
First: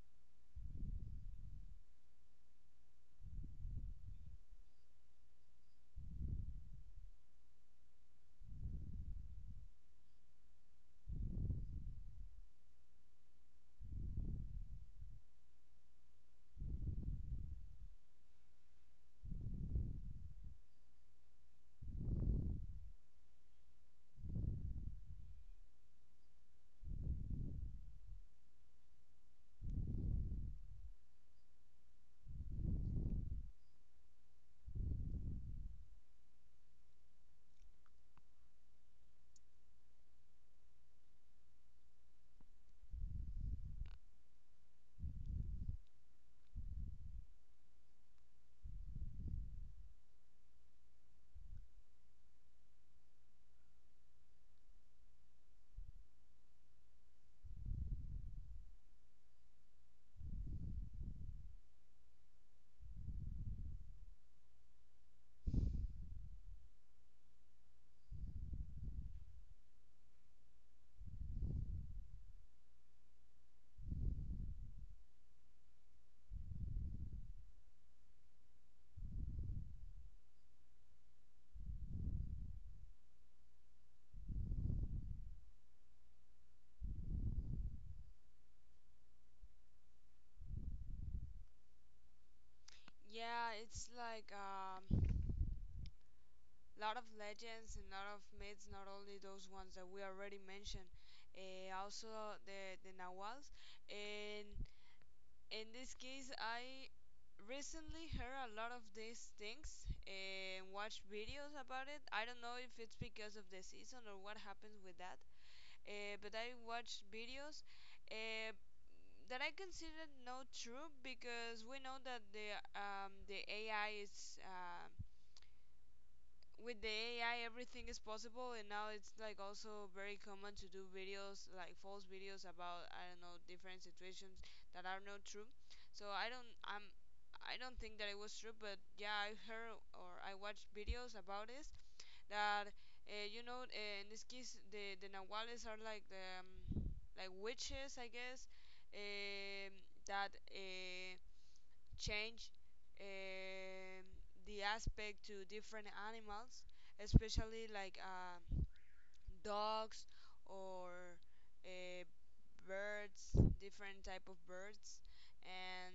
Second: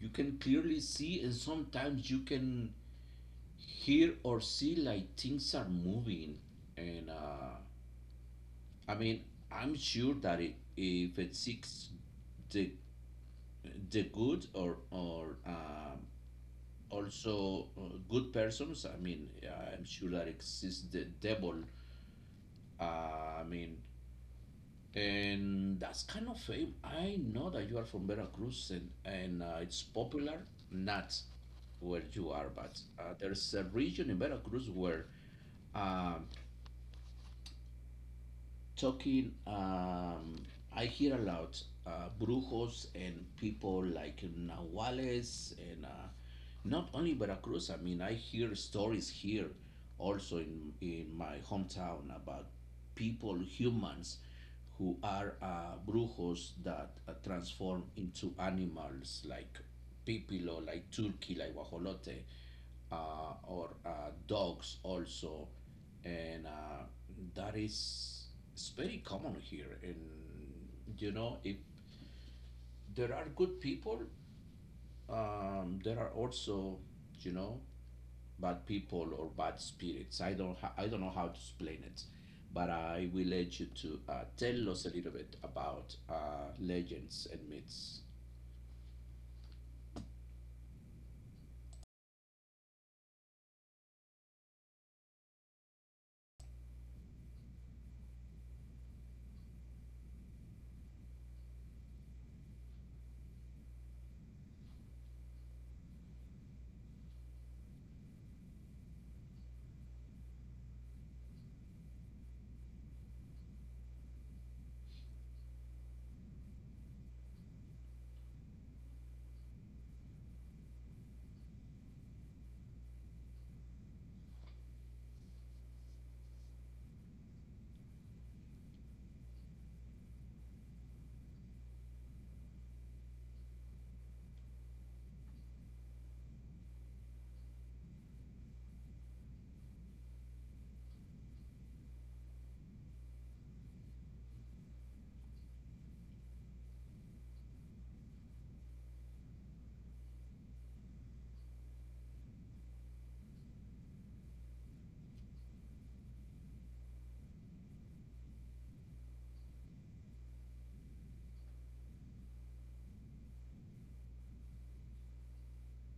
[SPEAKER 1] You can clearly see, and sometimes you can hear or see like things are moving, and I mean, I'm sure that if it seeks the the good, or also good persons, I mean, yeah, I'm sure that exists the devil, I mean, and that's kind of fame. I know that you are from Veracruz, and it's popular not where you are, but there's a region in Veracruz where um, talking I hear a lot brujos and people like Nahuales, and not only Veracruz, I mean, I hear stories here also in my hometown about people, humans, who are brujos that transform into animals like pipilo, like turkey, like guajolote, or dogs also. And that is it's very common here. And you know, if there are good people, there are also, you know, bad people or bad spirits. I don't know how to explain it, but I will let you to tell us a little bit about legends and myths.
[SPEAKER 2] Yeah, it's like lot of legends and lot of myths, not only those ones that we already mentioned, also the Nawals. And in this case, I recently heard a lot of these things, eh, and watched videos about it. I don't know if it's because of the season or what happens with that, but I watched videos. Uh, that I consider not true, because we know that the AI is with the AI everything is possible, and now it's like also very common to do videos like false videos about I don't know different situations that are not true. So I don't think that it was true, but yeah, I heard or I watched videos about this that you know, in this case the Nahuales are like the like witches I guess, um, that change, um, the aspect to different animals, especially like dogs or uh, birds, different type of birds, and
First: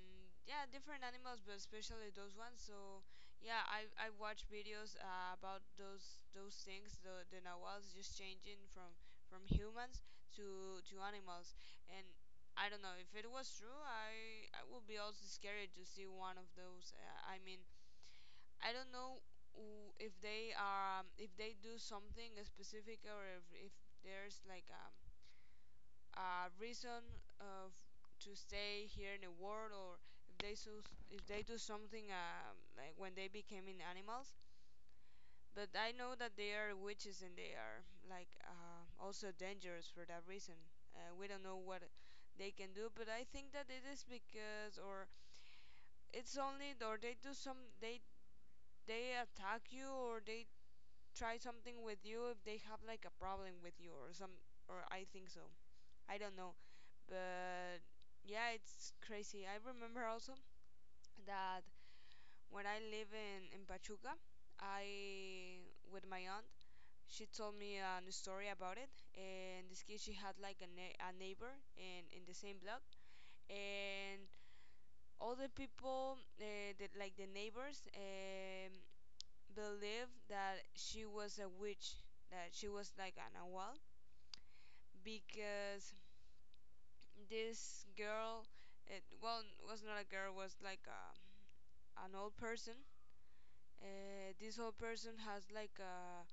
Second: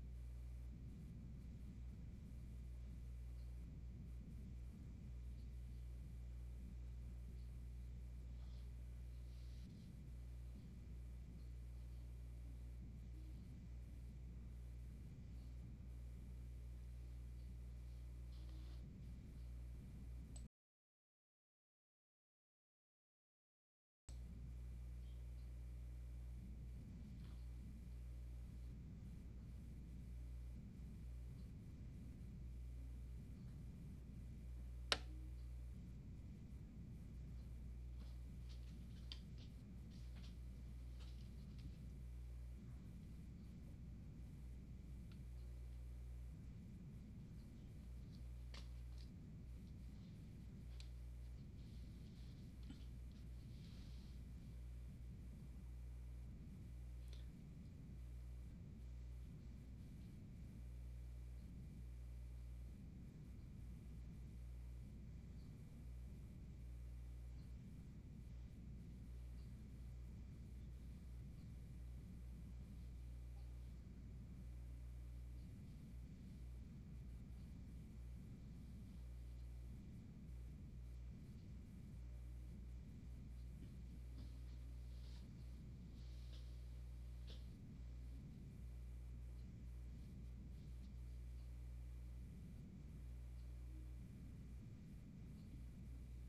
[SPEAKER 2] yeah, different animals, but especially those ones. So yeah, I watch videos about those things, the nawals just changing from humans to animals. And I don't know if it was true. I would be also scared to see one of those, I mean, I don't know if they are, if they do something specific, or if there's like a reason of to stay here in the world, or if they so if they do something, like when they became in animals. But I know that they are witches, and they are like also dangerous for that reason. Uh, we don't know what they can do, but I think that it is because or it's only or they do some they attack you, or they try something with you if they have like a problem with you or some, or I think so, I don't know. But yeah, it's crazy. I remember also that when I live in Pachuca, I with my aunt, she told me a story about it. And this case, she had like a, a neighbor in the same block, and all the people, that like the neighbors, believed that she was a witch, that she was like an owl, because this girl, it well, was not a girl, was like a an old person. This old person has like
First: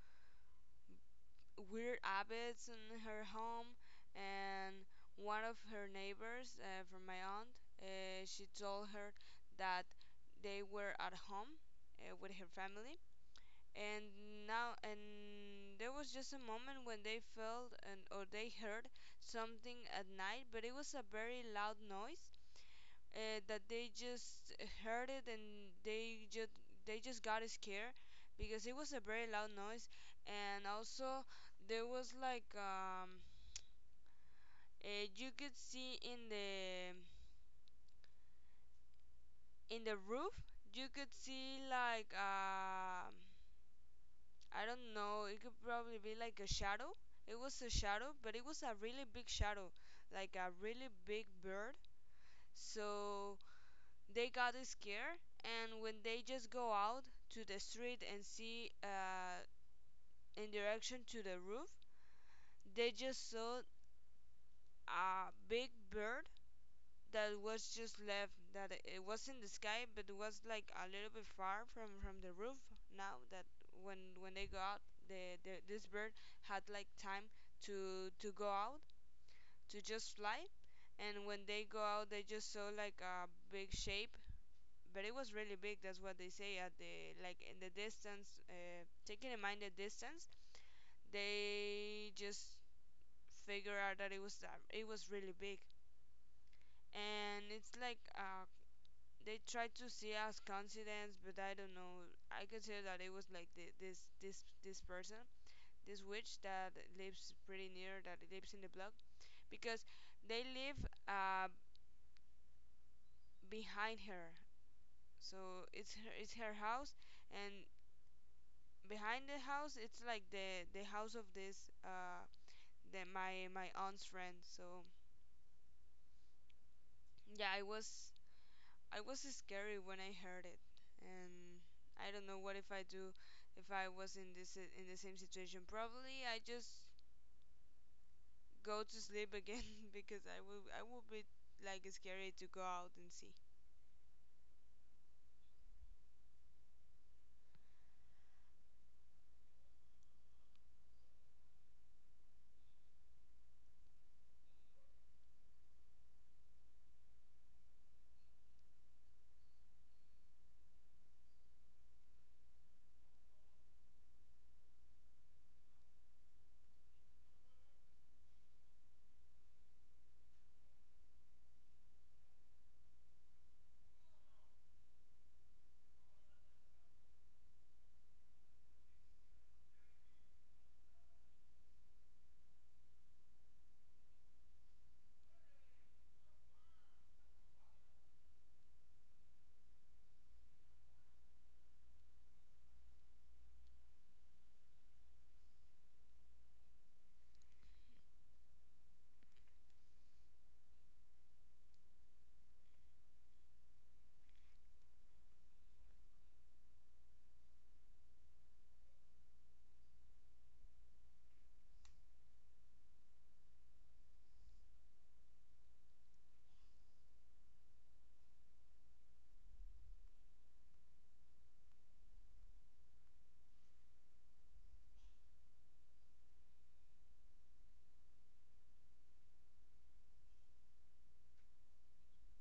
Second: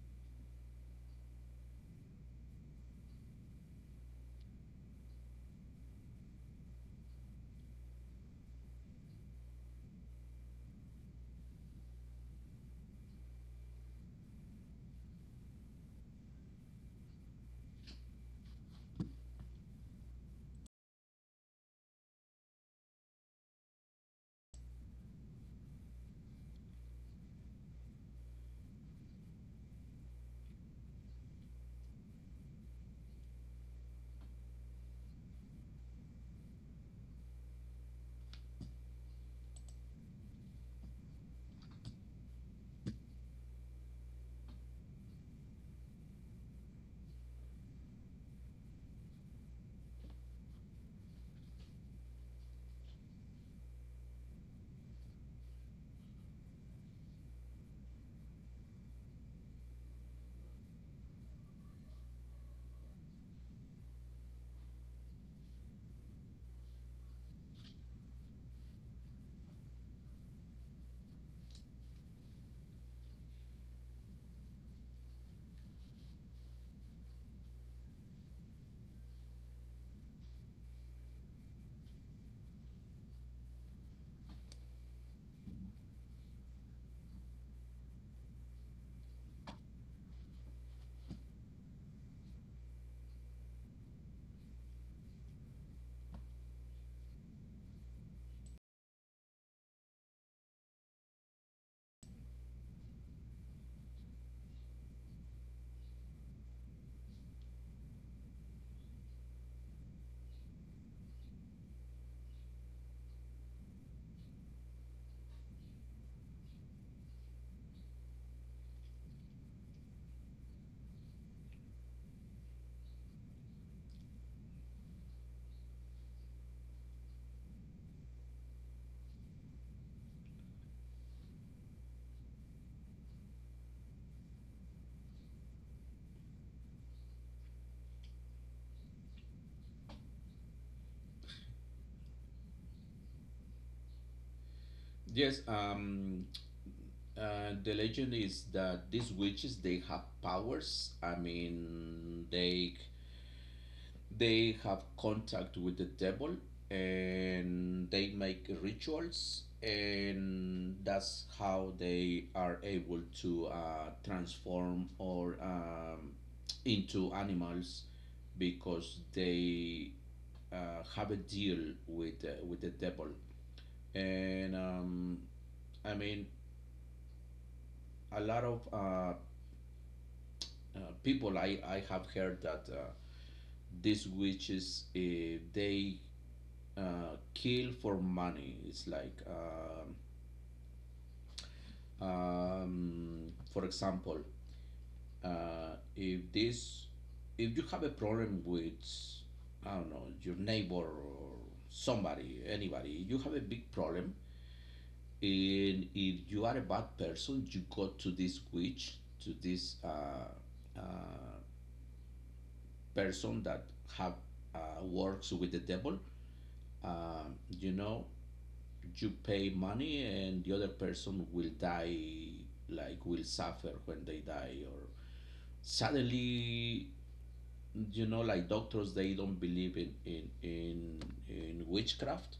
[SPEAKER 2] weird habits in her home, and one of her neighbors from my aunt, she told her that they were at home with her family, and now and there was just a moment when they felt and or they heard something at night, but it was a very loud noise that they just heard it, and they just got scared because it was a very loud noise. And also there was like you could see in the roof, you could see like I don't know, it could probably be like a shadow, it was a shadow, but it was a really big shadow, like a really big bird. So they got scared, and when they just go out to the street and see, in direction to the roof, they just saw a big bird that was just left, that it was in the sky, but it was like a little bit far from the roof. Now that when they go out, the this bird had like time to go out, to just fly. And when they go out, they just saw like a big shape, but it was really big. That's what they say at the like in the distance. Taking in mind the distance, they just figure out that it was really big. And it's like they tried to see as coincidence, but I don't know. I consider that it was like the, this this person, this witch that lives pretty near, that lives in the block, because they live behind her. So it's her house, and behind the house it's like the house of this the my aunt's friend. So yeah, I was scary when I heard it. And I don't know what if I do if I was in this in the same situation, probably I just go to sleep again because I will be like scary to go out and see.
[SPEAKER 1] Yes, the legend is that these witches they have powers. I mean, they have contact with the devil, and they make rituals, and that's how they are able to transform or into animals because they have a deal with the devil. And I mean, a lot of people, I have heard that these witches they kill for money. It's like, for example, uh, if this, if you have a problem with, I don't know, your neighbor or somebody, anybody, you have a big problem, and if you are a bad person, you go to this witch, to this uh, person that have works with the devil. uh, you know, you pay money and the other person will die, like, will suffer when they die or suddenly. You know, like doctors, they don't believe in witchcraft,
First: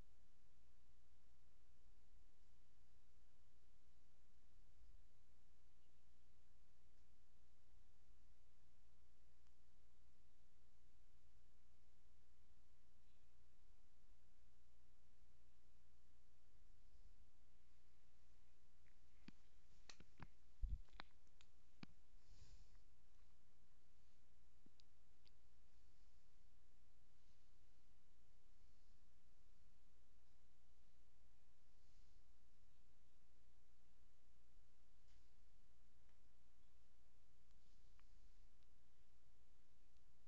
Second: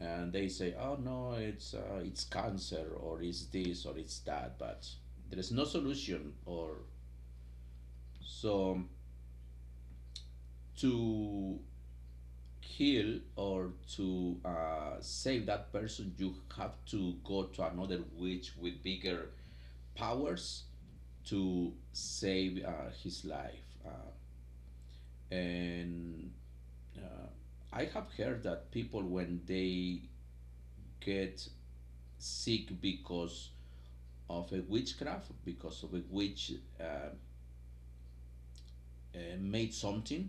[SPEAKER 1] and they say, oh no, it's cancer or it's this or it's that, but there is no solution. Or so, to kill or to save that person, you have to go to another witch with bigger powers to save his life. And uh, I have heard that people, when they get sick because of a witchcraft, because of a witch uh, made something,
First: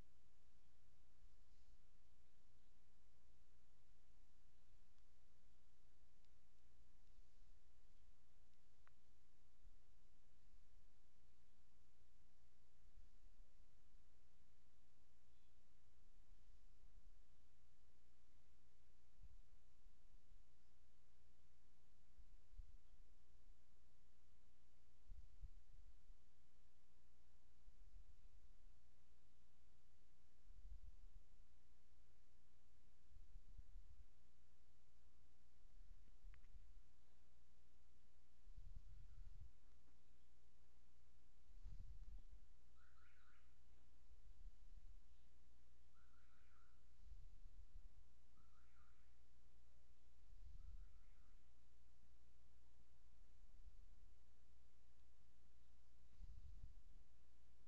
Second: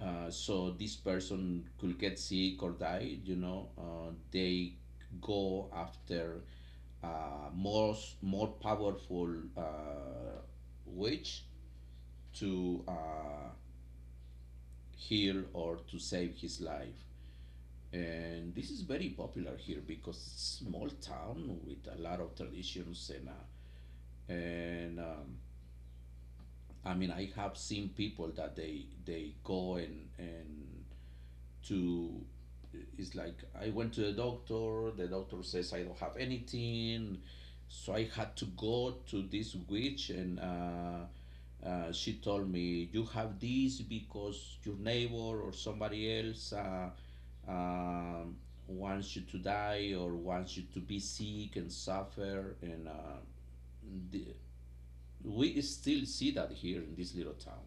[SPEAKER 1] so this person could get sick or die, you know, they go after uh, more, more powerful uh, witch to heal or to save his life. And this is very popular here because it's a small town with a lot of traditions, and I mean, I have seen people that they go and to, it's like, I went to the doctor says I don't have anything, so I had to go to this witch, and she told me, you have this because your neighbor or somebody else um wants you to die or wants you to be sick and suffer, and the, we still see that here in this little town,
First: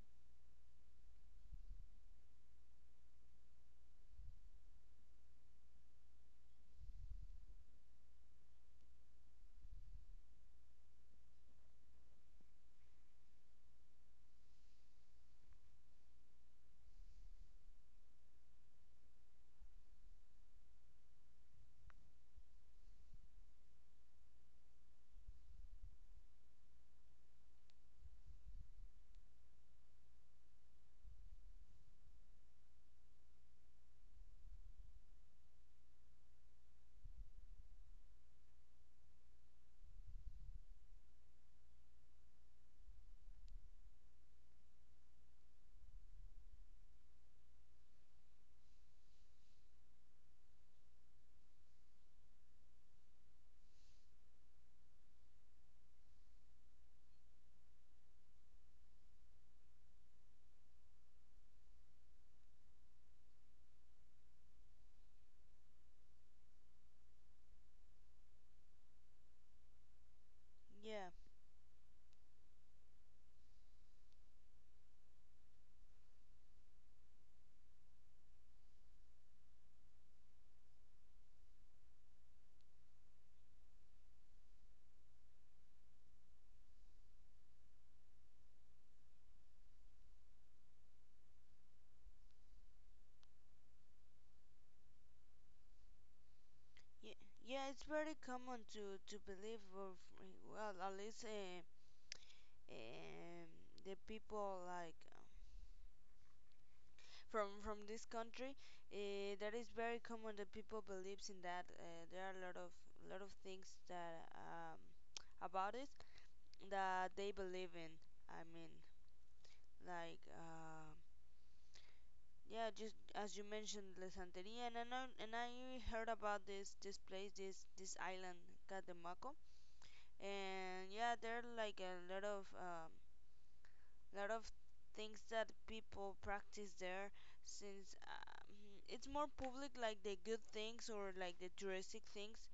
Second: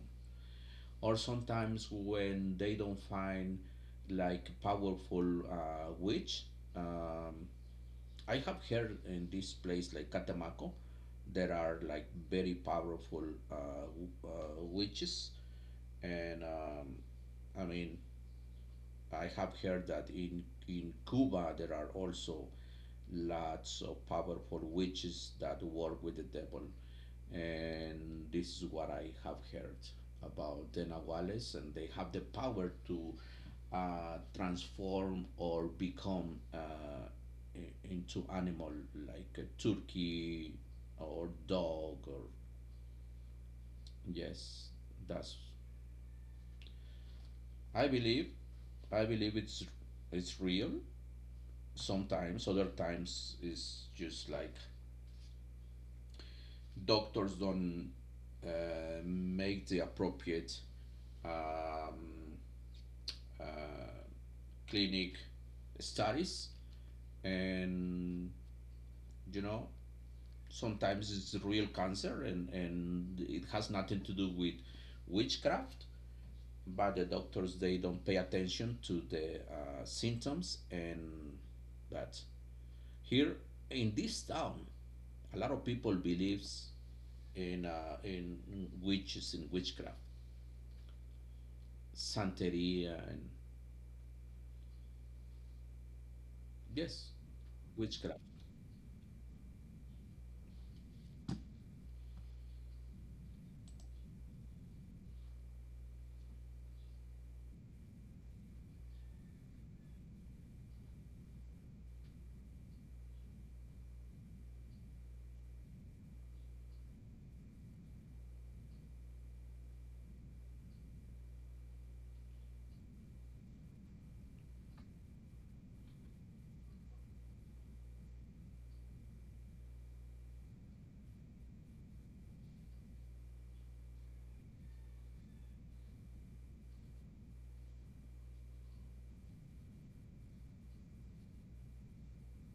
[SPEAKER 1] or sometimes when they don't find like powerful witch. um, I have heard in this place like Catemaco there are like very powerful witches, and I mean, I have heard that in Cuba there are also lots of powerful witches that work with the devil, and this is what I have heard about the Nahuales, and they have the power to transform or become into animal, like a turkey or dog, or yes, that's I believe I believe it's real. Sometimes other times it's just like doctors don't uh, make the appropriate um, uh, clinic studies, and you know, sometimes
[SPEAKER 2] Yeah,
[SPEAKER 1] it's real cancer, and it has nothing to do with witchcraft, but the doctors they don't pay attention to the symptoms, and that here in this town a lot of people believes in witches and witchcraft, santeria, and yes,
[SPEAKER 2] yeah, yeah. It's very
[SPEAKER 1] witchcraft.
[SPEAKER 2] common to believe, or well, at least um, the people like from this country, that is very common that people believes in that, there are a lot of things that about it that they believe in. i mean like uh, yeah, just as you mentioned, la santeria. And I know, and I heard about this place, this island, Catemaco. And yeah, there are like a lot of a lot of things that people practice there since, it's more public, like the good things or like the touristic things,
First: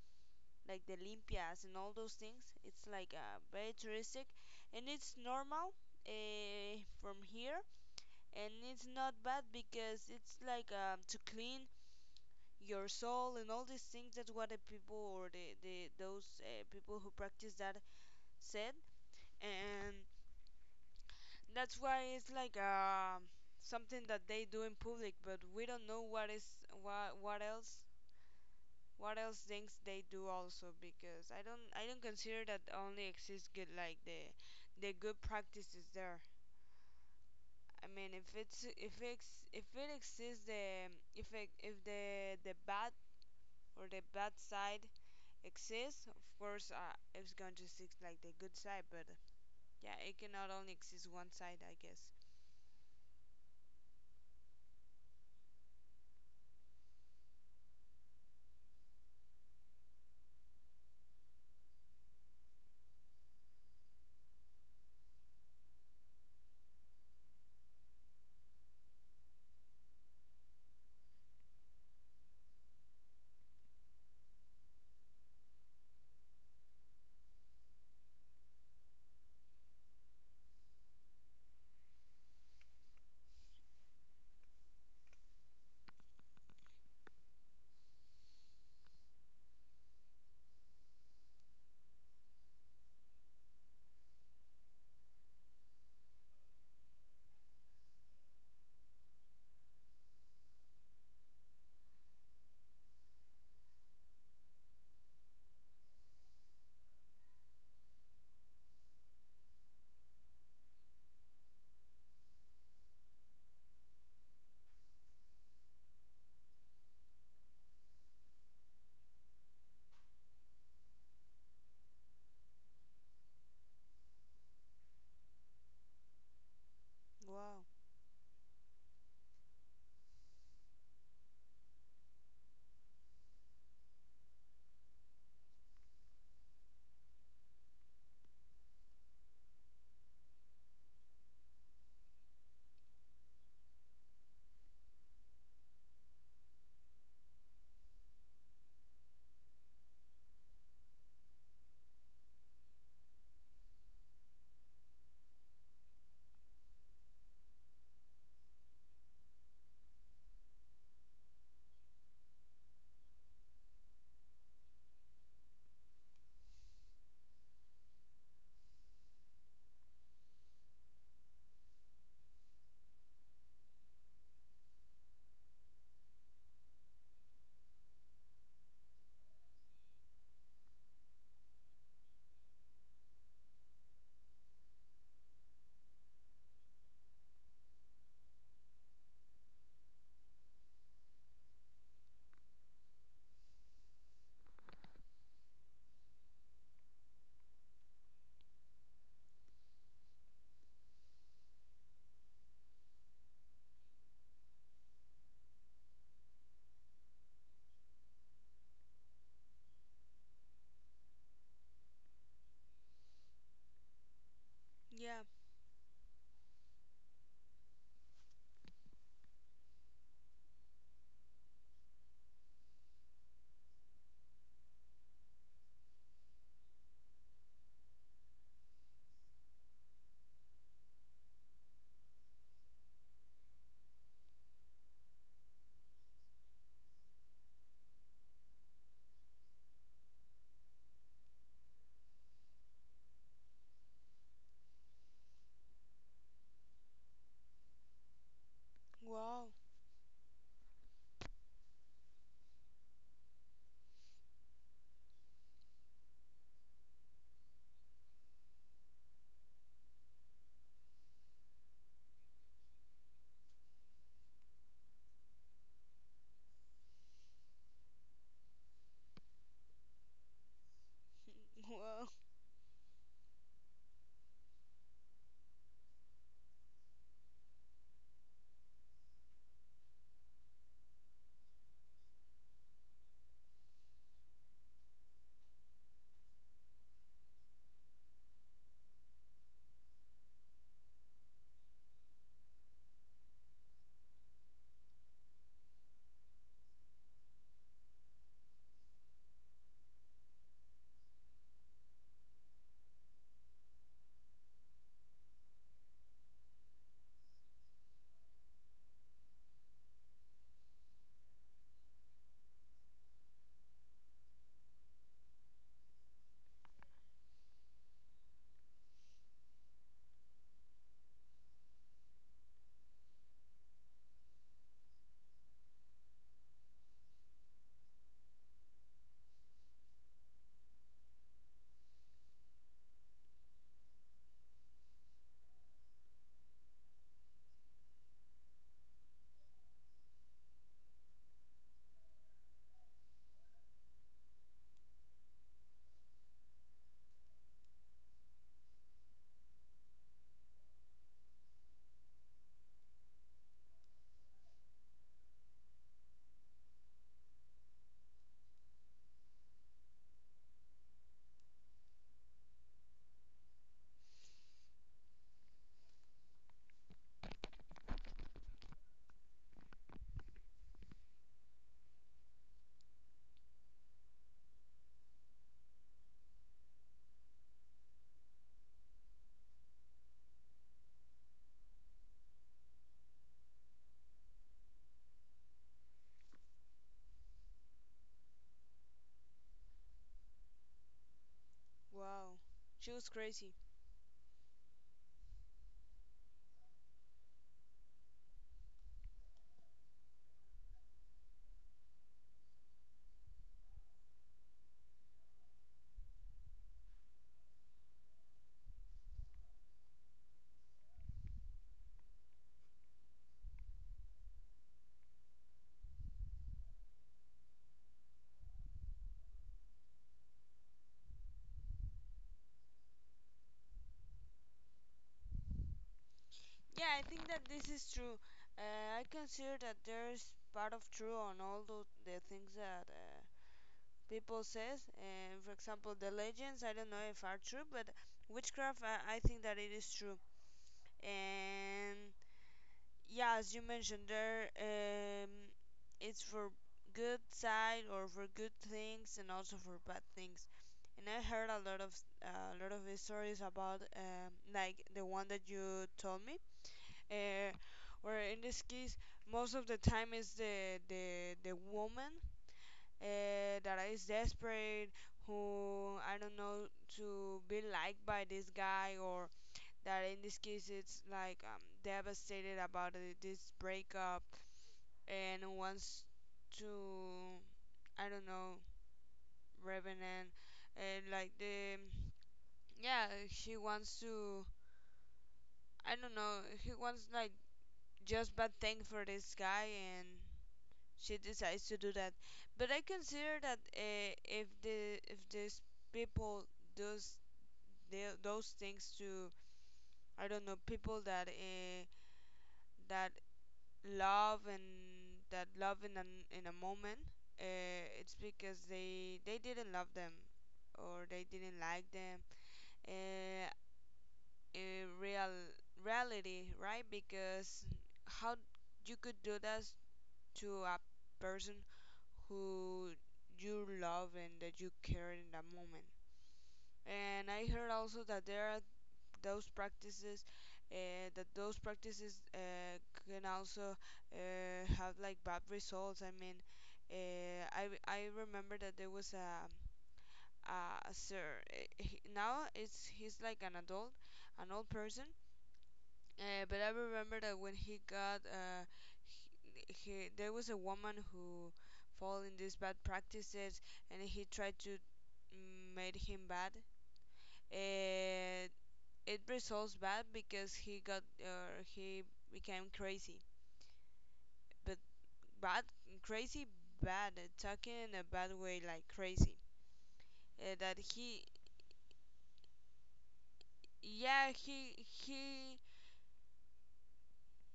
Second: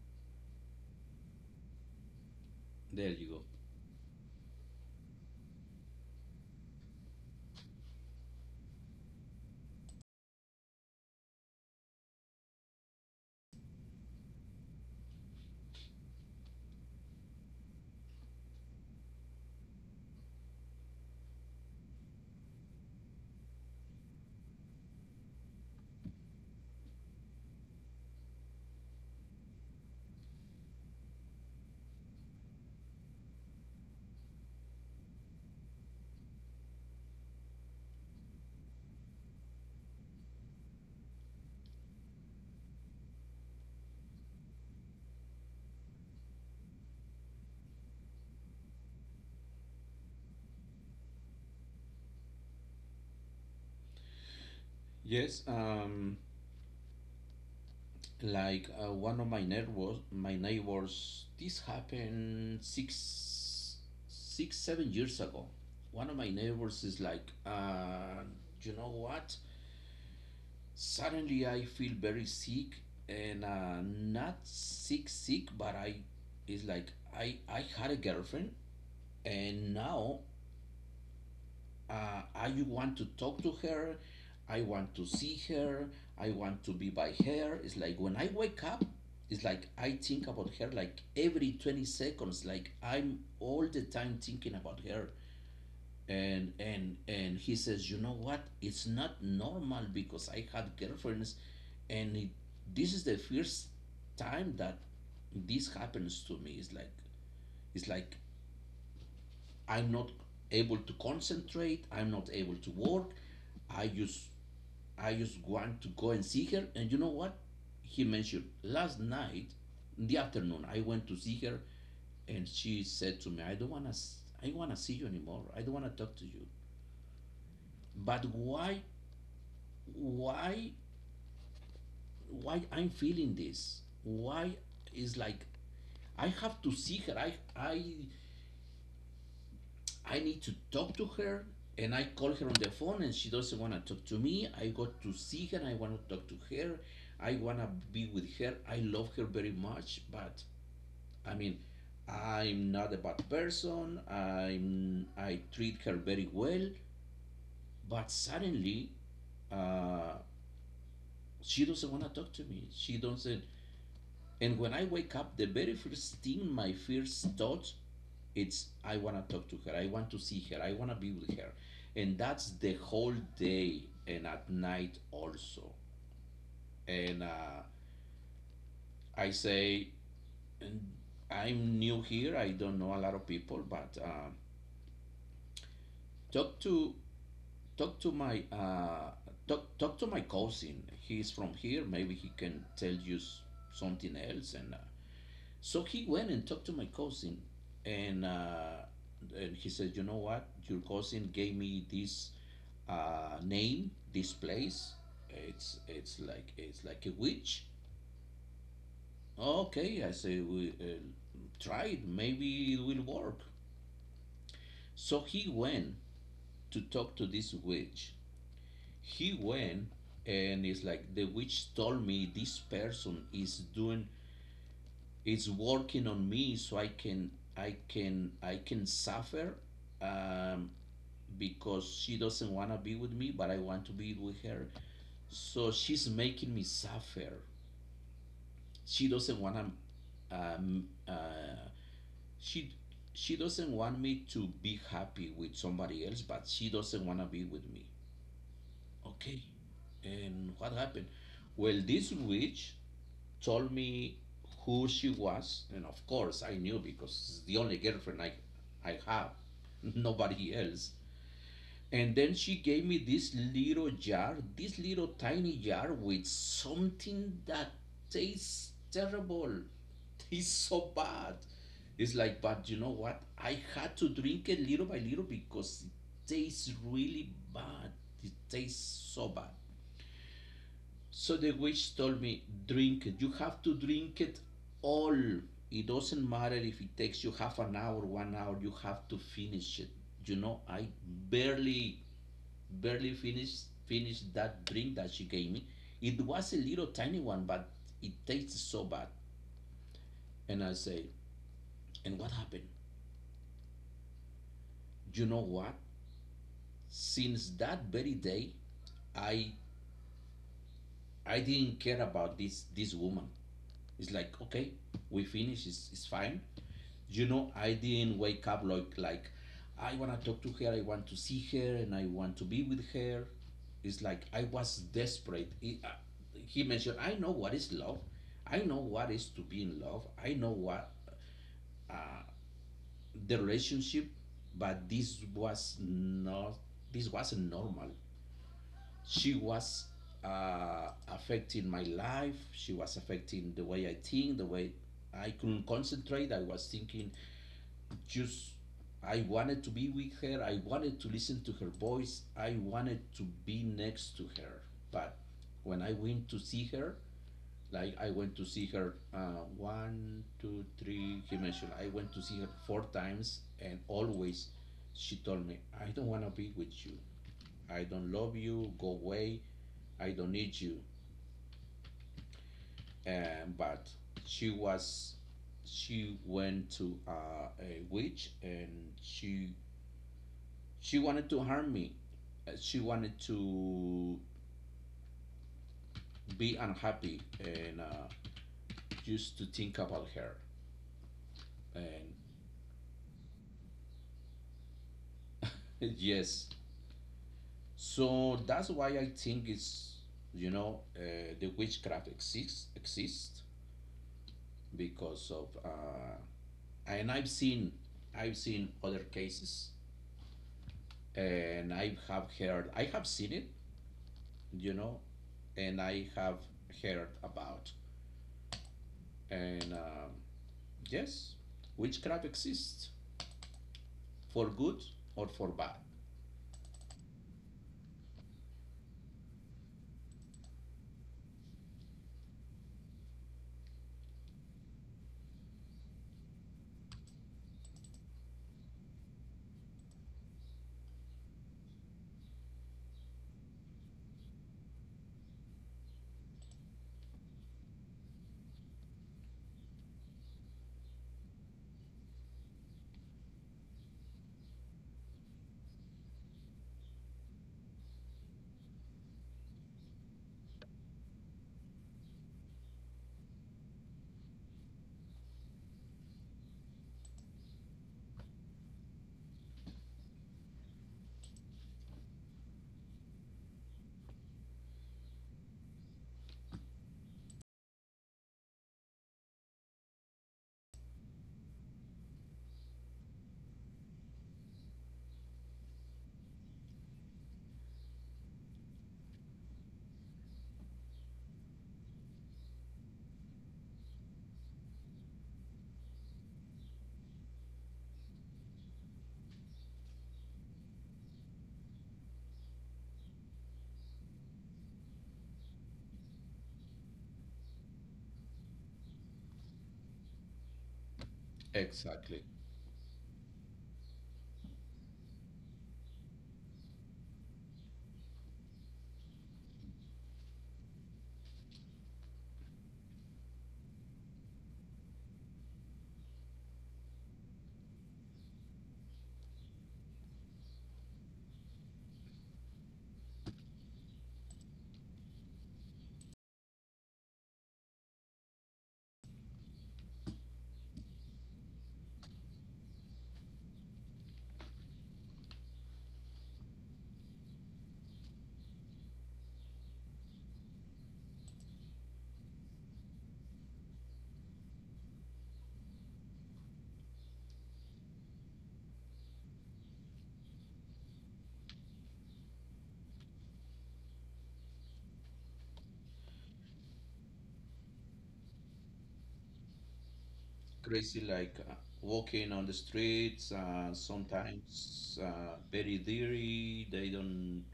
[SPEAKER 2] like the Olympias and all those things. It's
[SPEAKER 1] There
[SPEAKER 2] like,
[SPEAKER 1] you go.
[SPEAKER 2] very touristic, and it's normal uh, from here. And it's not bad because it's like, to clean your soul and all these things. That's what the people, or the those people who practice that said. And that's why it's like, something that they do in public, but we don't know what is, what else, what else things they do also, because I don't consider that only exists good, like the good practices there. I mean, if it exists, the if the bad, or the bad side exists, of course, it's going to exist like the good side. But yeah, it cannot only exist one side, I guess.
[SPEAKER 1] Yes, like one of my neighbors, this happened 6, 7 years ago. One of my neighbors is like, you know what? Suddenly I feel very sick, and not sick, sick, but I is like, I had a girlfriend, and now I want to talk to her. I want to see her. I want to be by her. It's like when I wake up, it's like I think about her like every 20 seconds. Like, I'm all the time thinking about her. And he says, you know what? It's not normal because I had girlfriends, and this is the first time that this happens to me. It's like I'm not able to concentrate. I'm not able to work. I just I just want to go and see her. And you know what? He mentioned last night, in the afternoon, I went to see her, and she said to me, "I don't wanna see you anymore. I don't wanna talk to you."
[SPEAKER 2] Wow.
[SPEAKER 1] But why why I'm feeling this? Why is like I have to see her. I need to talk to her, and I call her on the phone and she doesn't want to talk to me. I go to see her and I want to talk to her. I want to be with her. I love her very much, but I mean, I'm not a bad person. I treat her very well, but suddenly uh, she doesn't want to talk to me. She doesn't. And when I wake up, the very first thing, my first thought, it's I want to talk to her. I want to see her. I want to be with her, and that's the whole day and at night also. And I say, I'm new here. I don't know a lot of people, but talk to talk to my talk talk to my cousin. He's from here. Maybe he can tell you something else. And So he went and talked to my cousin, and uh, and he said, "You know what? Your cousin gave me this name, this place. It's like a witch." Okay, I say, "We try it. Maybe it will work." So
[SPEAKER 2] Yeah.
[SPEAKER 1] he went to talk to this witch. He went, and it's like the witch told me this person is doing, it's working on me so I can suffer, um, because she doesn't want to be with me but I want to be with her, so she's making me suffer. She doesn't want to, um, uh, she she doesn't want me to be happy with somebody else but she doesn't want to be with me. Okay,
[SPEAKER 2] Wow.
[SPEAKER 1] and what happened? Well, this witch told me who she was, and of course I knew because it's the only girlfriend I have, nobody else. And then she gave me this little jar, this little tiny jar with something that tastes terrible, tastes so bad.
[SPEAKER 2] Wow,
[SPEAKER 1] It's like, but you know what? I had to drink it little by little because it tastes really bad. It tastes so bad. So the witch told me, drink it. You have to drink it all. It doesn't matter if it takes you half an hour, 1 hour, you have to finish it. You know, barely finished that drink that she gave me. It was a little tiny one, but it tastes so bad. And I say, and what happened? You know what? Since that very day, I I didn't care about this woman. It's like, okay, we finish, it's fine. You know, I didn't wake up like I want to talk to her, I want to see her, and I want to be with her. It's like I was desperate. He mentioned, I know what is love. I know what is to be in love. I know what the relationship, but this was not. This wasn't normal. She was affecting my life. She was affecting the way I think, the way I couldn't concentrate. I was thinking, just I wanted to be with her. I wanted to listen to her voice. I wanted to be next to her. But when I went to see her, like I went to see her one, two, three, he mentioned I went to see her four times, and always she told me, I don't want to be with you. I don't love you. Go away. I don't need you. And but she was, she went to a witch and she wanted to harm me. She wanted to be unhappy and just to think about her. And
[SPEAKER 2] wow, she was crazy.
[SPEAKER 1] yes, so that's why I think it's, you know, the witchcraft exists because of and I've seen, I've seen other cases, and I have heard, I have seen it, you know, and I have heard about, and yes, witchcraft exists for good or for bad.
[SPEAKER 2] Yeah, I think that this is true. I consider that there's part of true on all the things that people says. For example, the legends, I don't know if are true. But witchcraft, I think that it is true. And yeah, as you mentioned there, it's for good side, or for good things, and also for bad things. And I heard a lot of stories about, like the one that you told me, uh, where in this case, most of the time is the woman, that is desperate, who, I don't know, to be liked by this guy, or that in this case it's like, devastated about it, this breakup, and wants to, I don't know, revenant. And like the, yeah, she wants to, I don't know, he wants like just bad thing for this guy, and she decides to do that. But I consider that, if the if these people does those things to, I don't know, people that that love, and that love in a moment, uh, it's because they didn't love them, or they didn't like them,
[SPEAKER 1] Exactly.
[SPEAKER 2] uh, in real reality, right? Because how you could do that to a person who you love and that you care in that moment. And I heard also that there are those practices, uh, that those practices uh, can also, have like bad results. I mean, I remember that there was a sir, he, now it's he's like an adult, an old person, but I remember that when he got, he, there was a woman who fall in these bad practices, and he tried to made him bad. uh, it results bad because he got, he became crazy. But bad crazy, bad, talking in a bad way, like crazy, that
[SPEAKER 1] Crazy
[SPEAKER 2] he
[SPEAKER 1] like walking on the streets,
[SPEAKER 2] yeah
[SPEAKER 1] sometimes
[SPEAKER 2] he,
[SPEAKER 1] very dirty. They don't,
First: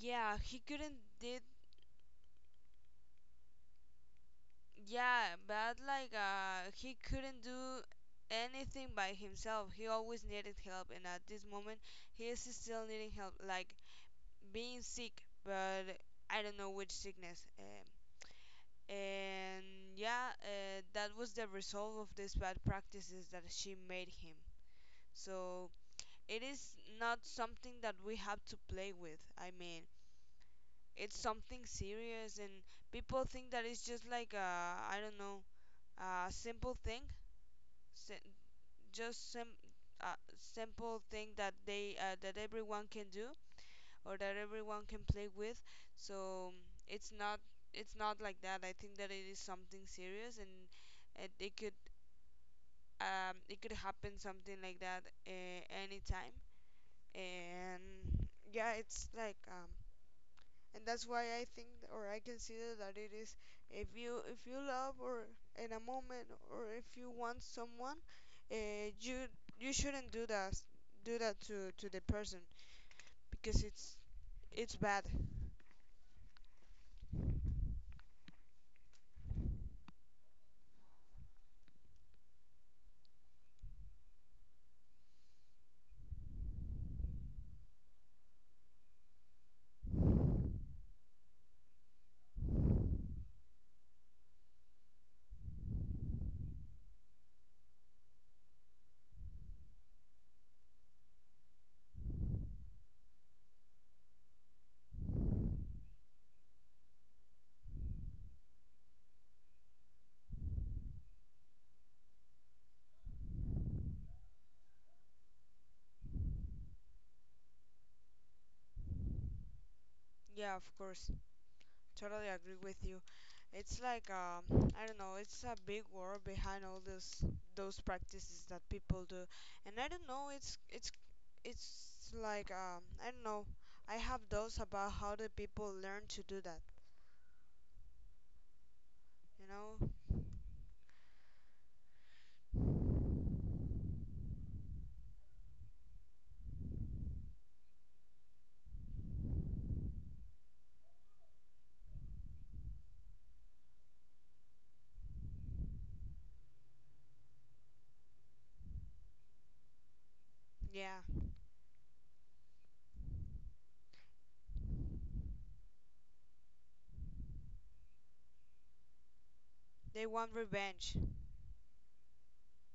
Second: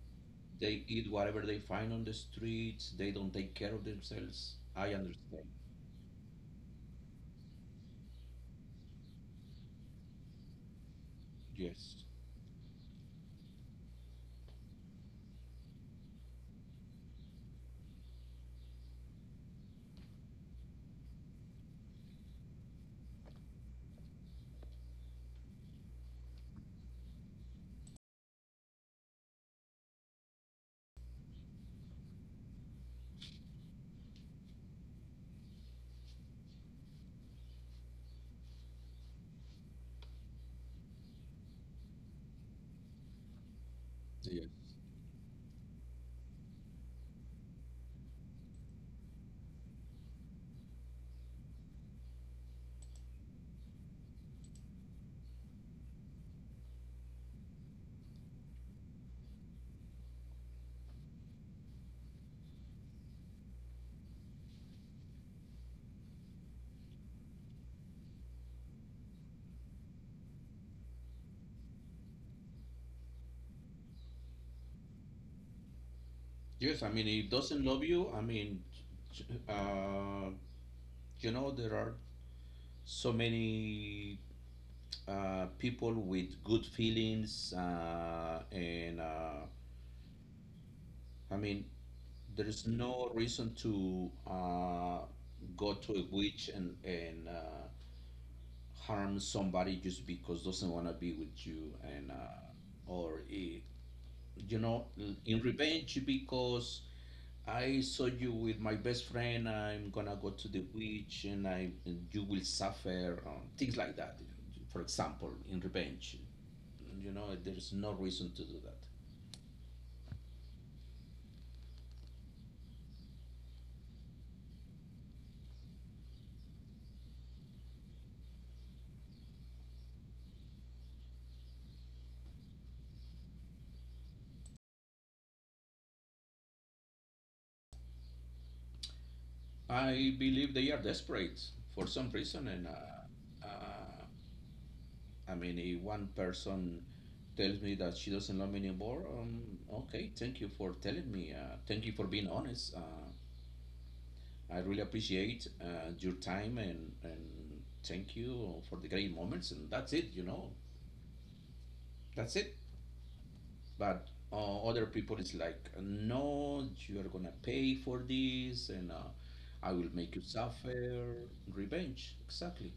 [SPEAKER 2] yeah, he
[SPEAKER 1] they
[SPEAKER 2] couldn't
[SPEAKER 1] eat whatever
[SPEAKER 2] did,
[SPEAKER 1] they find on the streets. They don't take care of themselves. I
[SPEAKER 2] yeah,
[SPEAKER 1] understand.
[SPEAKER 2] bad, like, he couldn't do anything by himself. He always needed help, and at this moment
[SPEAKER 1] Yes.
[SPEAKER 2] he is still needing help, like being sick. But I don't know which sickness, and yeah, that was the result of these bad practices that she made him. So it is not something that we have to play with. I mean, it's something serious, and people think that it's just like a, I don't know, a simple thing, si- just sim- a simple thing that they, that everyone can do, or that
[SPEAKER 1] Yes.
[SPEAKER 2] everyone can play with. So it's not, it's not like that. I think that it is something serious, and it could, it could happen something like that, anytime. And yeah, it's like, and that's why I think or I consider that it is, if you, love or in a moment, or if you want someone, you you shouldn't do that, to the person, because it's bad.
[SPEAKER 1] Yes, I mean, it doesn't love you. I mean, uh, you know, there are so many people with good feelings, and I mean, there is no reason to go to a witch and harm somebody just because doesn't want to be with you and or you know, in revenge because I saw you with my best friend. I'm gonna go to the witch and I, and you will suffer, things like that. For example, in revenge, you know there is no reason to do that.
[SPEAKER 2] Yeah, of course. Totally agree with you. It's like, I don't know, it's a big world behind all those practices that people do. And I don't know, it's like, I don't know, I have doubts about how the people learn to do that. You know?
[SPEAKER 1] I believe they are desperate for some reason and. I mean, if one person tells me that she doesn't love me anymore, okay, thank you for telling me. Thank you for being honest. I really appreciate your time and thank you for the great moments. And that's it, you know,
[SPEAKER 2] Yeah,
[SPEAKER 1] that's it. But other people is like, no, you are gonna pay for this and I will
[SPEAKER 2] they
[SPEAKER 1] make you
[SPEAKER 2] want revenge.
[SPEAKER 1] suffer. Revenge, exactly.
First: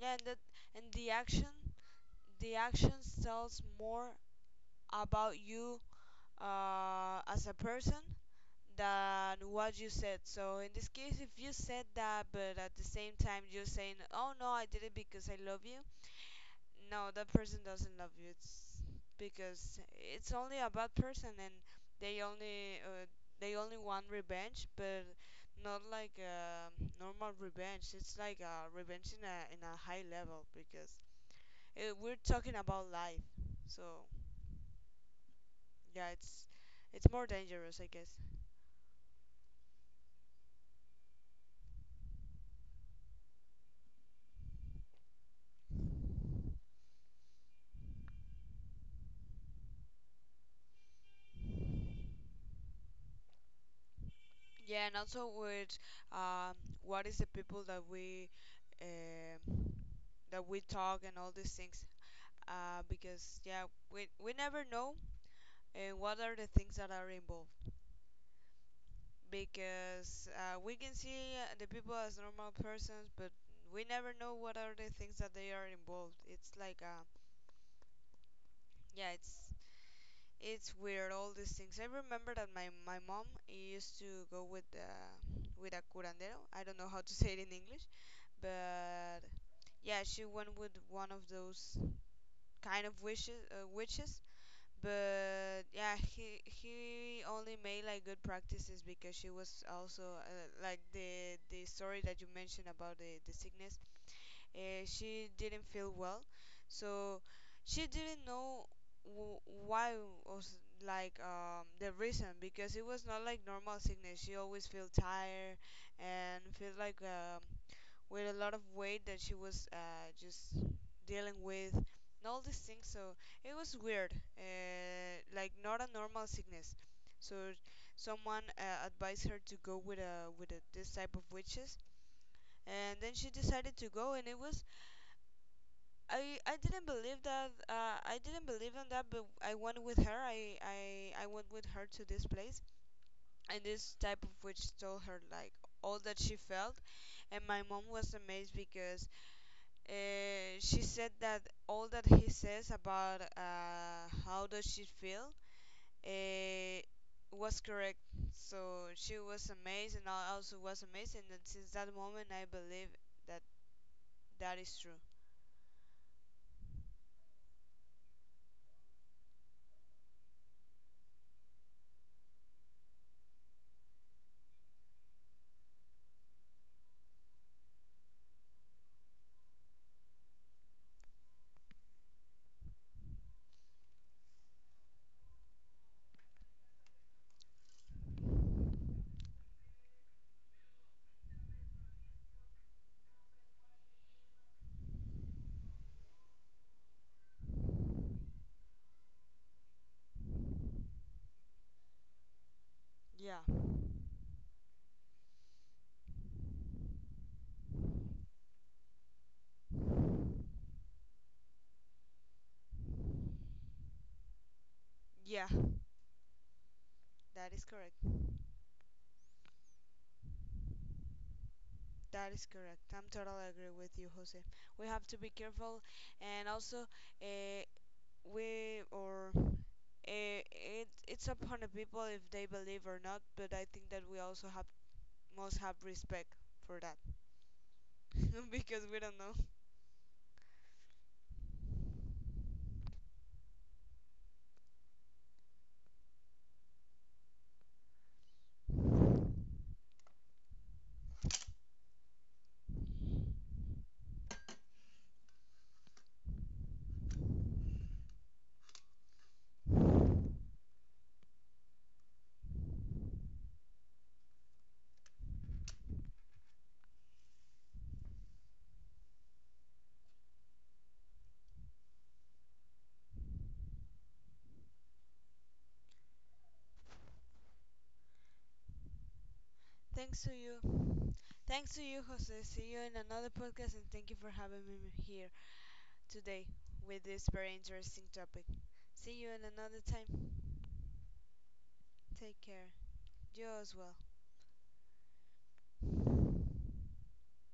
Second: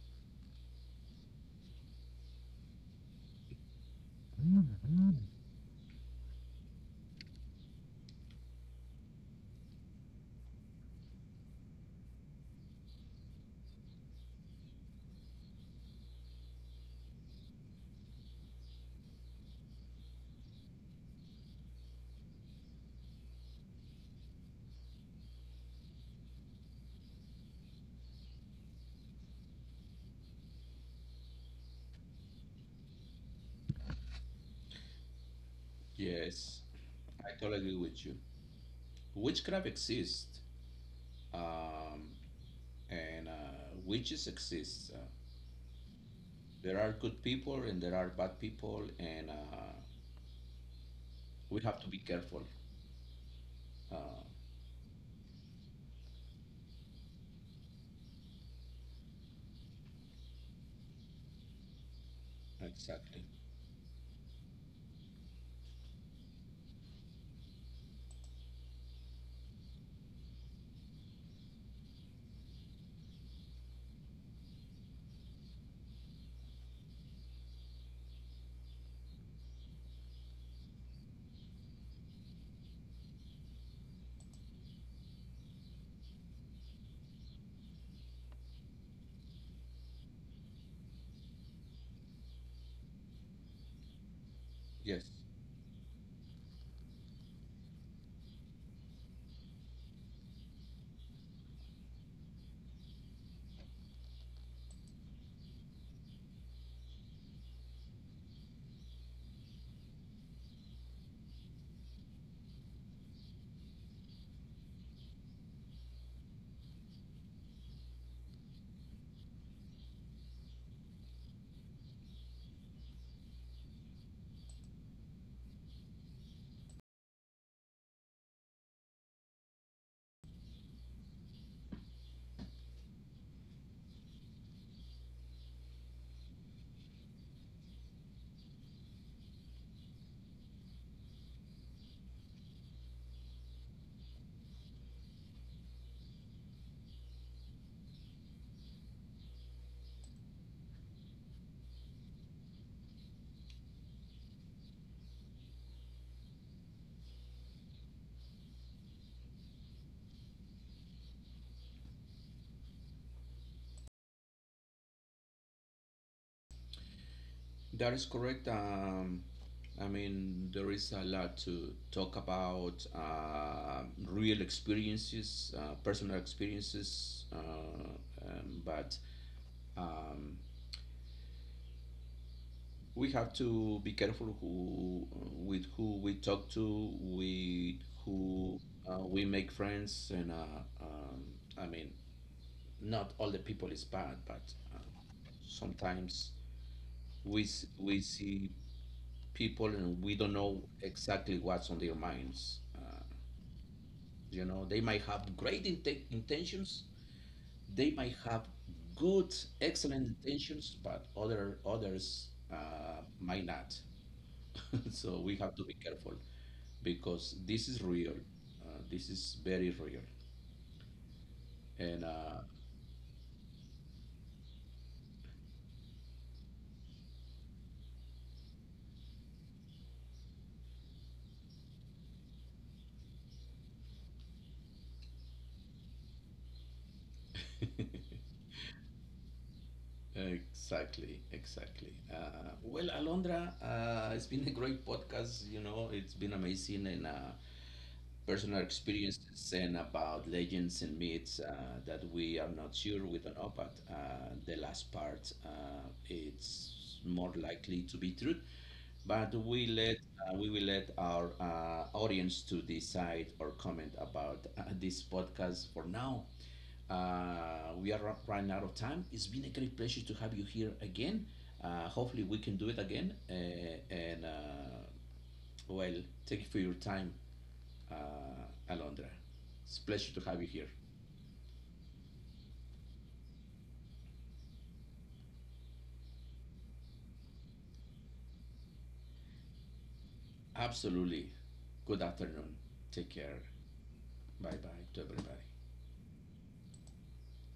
[SPEAKER 2] Yeah, and that and the action the actions tells more about you, as a person, than what you said. So in this case, if you said that, but at the same time you're saying, "Oh no, I did it because I love you," no, that person doesn't love you. It's because it's only a bad person, and they only, they only want revenge. But not like a normal revenge, it's like a revenge in a high level, because we're talking about life. So yeah, it's
[SPEAKER 1] Yes,
[SPEAKER 2] it's more
[SPEAKER 1] I totally agree
[SPEAKER 2] dangerous, I
[SPEAKER 1] with
[SPEAKER 2] guess.
[SPEAKER 1] you. Witchcraft exists. Um, and which is exists. There are good people and there are bad people, and we have to be careful. Uh,
[SPEAKER 2] Yeah, and also with, um, what is the people that we, um that we talk and all these things.
[SPEAKER 1] exactly.
[SPEAKER 2] Because yeah, we never know, what are the things that are involved. Because, we can see, the people as normal persons, but we never know what are the things that they are involved. It's like, yeah, it's weird all these things. I remember that my mom used to go with, with a curandero. I don't know how to say it in English, but yeah, she went with one of those kind of wishes, witches.
[SPEAKER 1] Yes,
[SPEAKER 2] But yeah, he only made like good practices, because she was also, like the story that you mentioned about the sickness. She didn't feel well, so she didn't know, w- why was, like, the reason, because it was not like normal sickness. She always feel tired, and feel like, with a lot of weight that she was, just dealing with, and all these things. So it was weird, like not a normal sickness. So someone, advised her to go with a this type of witches, and then she decided to go. And it was, I didn't believe that, I didn't believe in that, but I went with her. I went with her to this place, and this type of witch told her like all that she felt. And my mom was amazed, because, she said that all that he says about, how does she feel, uh, was correct. So she was amazed, and I also was amazed. And since that moment, I believe that that is true.
[SPEAKER 1] that is correct. There is a lot to talk about real experiences, personal experiences, but um, we have to be careful who, with who we talk to, with who we make friends, and I mean, not all the people is bad, but sometimes we see people and we don't know exactly what's on their minds.
[SPEAKER 2] Yeah,
[SPEAKER 1] You know, they might have great intentions, they might have good, excellent intentions, but other others might not. So we
[SPEAKER 2] yeah,
[SPEAKER 1] have to be careful because
[SPEAKER 2] that is
[SPEAKER 1] this is
[SPEAKER 2] correct.
[SPEAKER 1] real. This is very real. And
[SPEAKER 2] That is correct, I'm totally agree with you, Jose. We have to be careful, and also, uh, we or, it's upon the people if they believe or not. But I think that we also have must have respect for that because we don't know.
[SPEAKER 1] exactly, exactly. Well, Alondra, it's been a great podcast. You know, it's been amazing, and personal experiences and about legends and myths that we are not sure, we don't know, but the last part, it's more likely to be true, but we let, we will let our audience to decide or comment about this podcast for now. We are running out of time. It's been a great pleasure to have you here again. Hopefully, we can do it again. And well, thank you for your time, uh, Alondra. It's a pleasure
[SPEAKER 2] Thanks
[SPEAKER 1] to
[SPEAKER 2] to
[SPEAKER 1] have you
[SPEAKER 2] you.
[SPEAKER 1] here.
[SPEAKER 2] Thanks to you, Jose. See you in another podcast, and thank you for having me here today with this very interesting topic. See you in another time.
[SPEAKER 1] Absolutely. Good
[SPEAKER 2] Take
[SPEAKER 1] afternoon.
[SPEAKER 2] care.
[SPEAKER 1] Take care.
[SPEAKER 2] You as well.
[SPEAKER 1] Bye bye to everybody.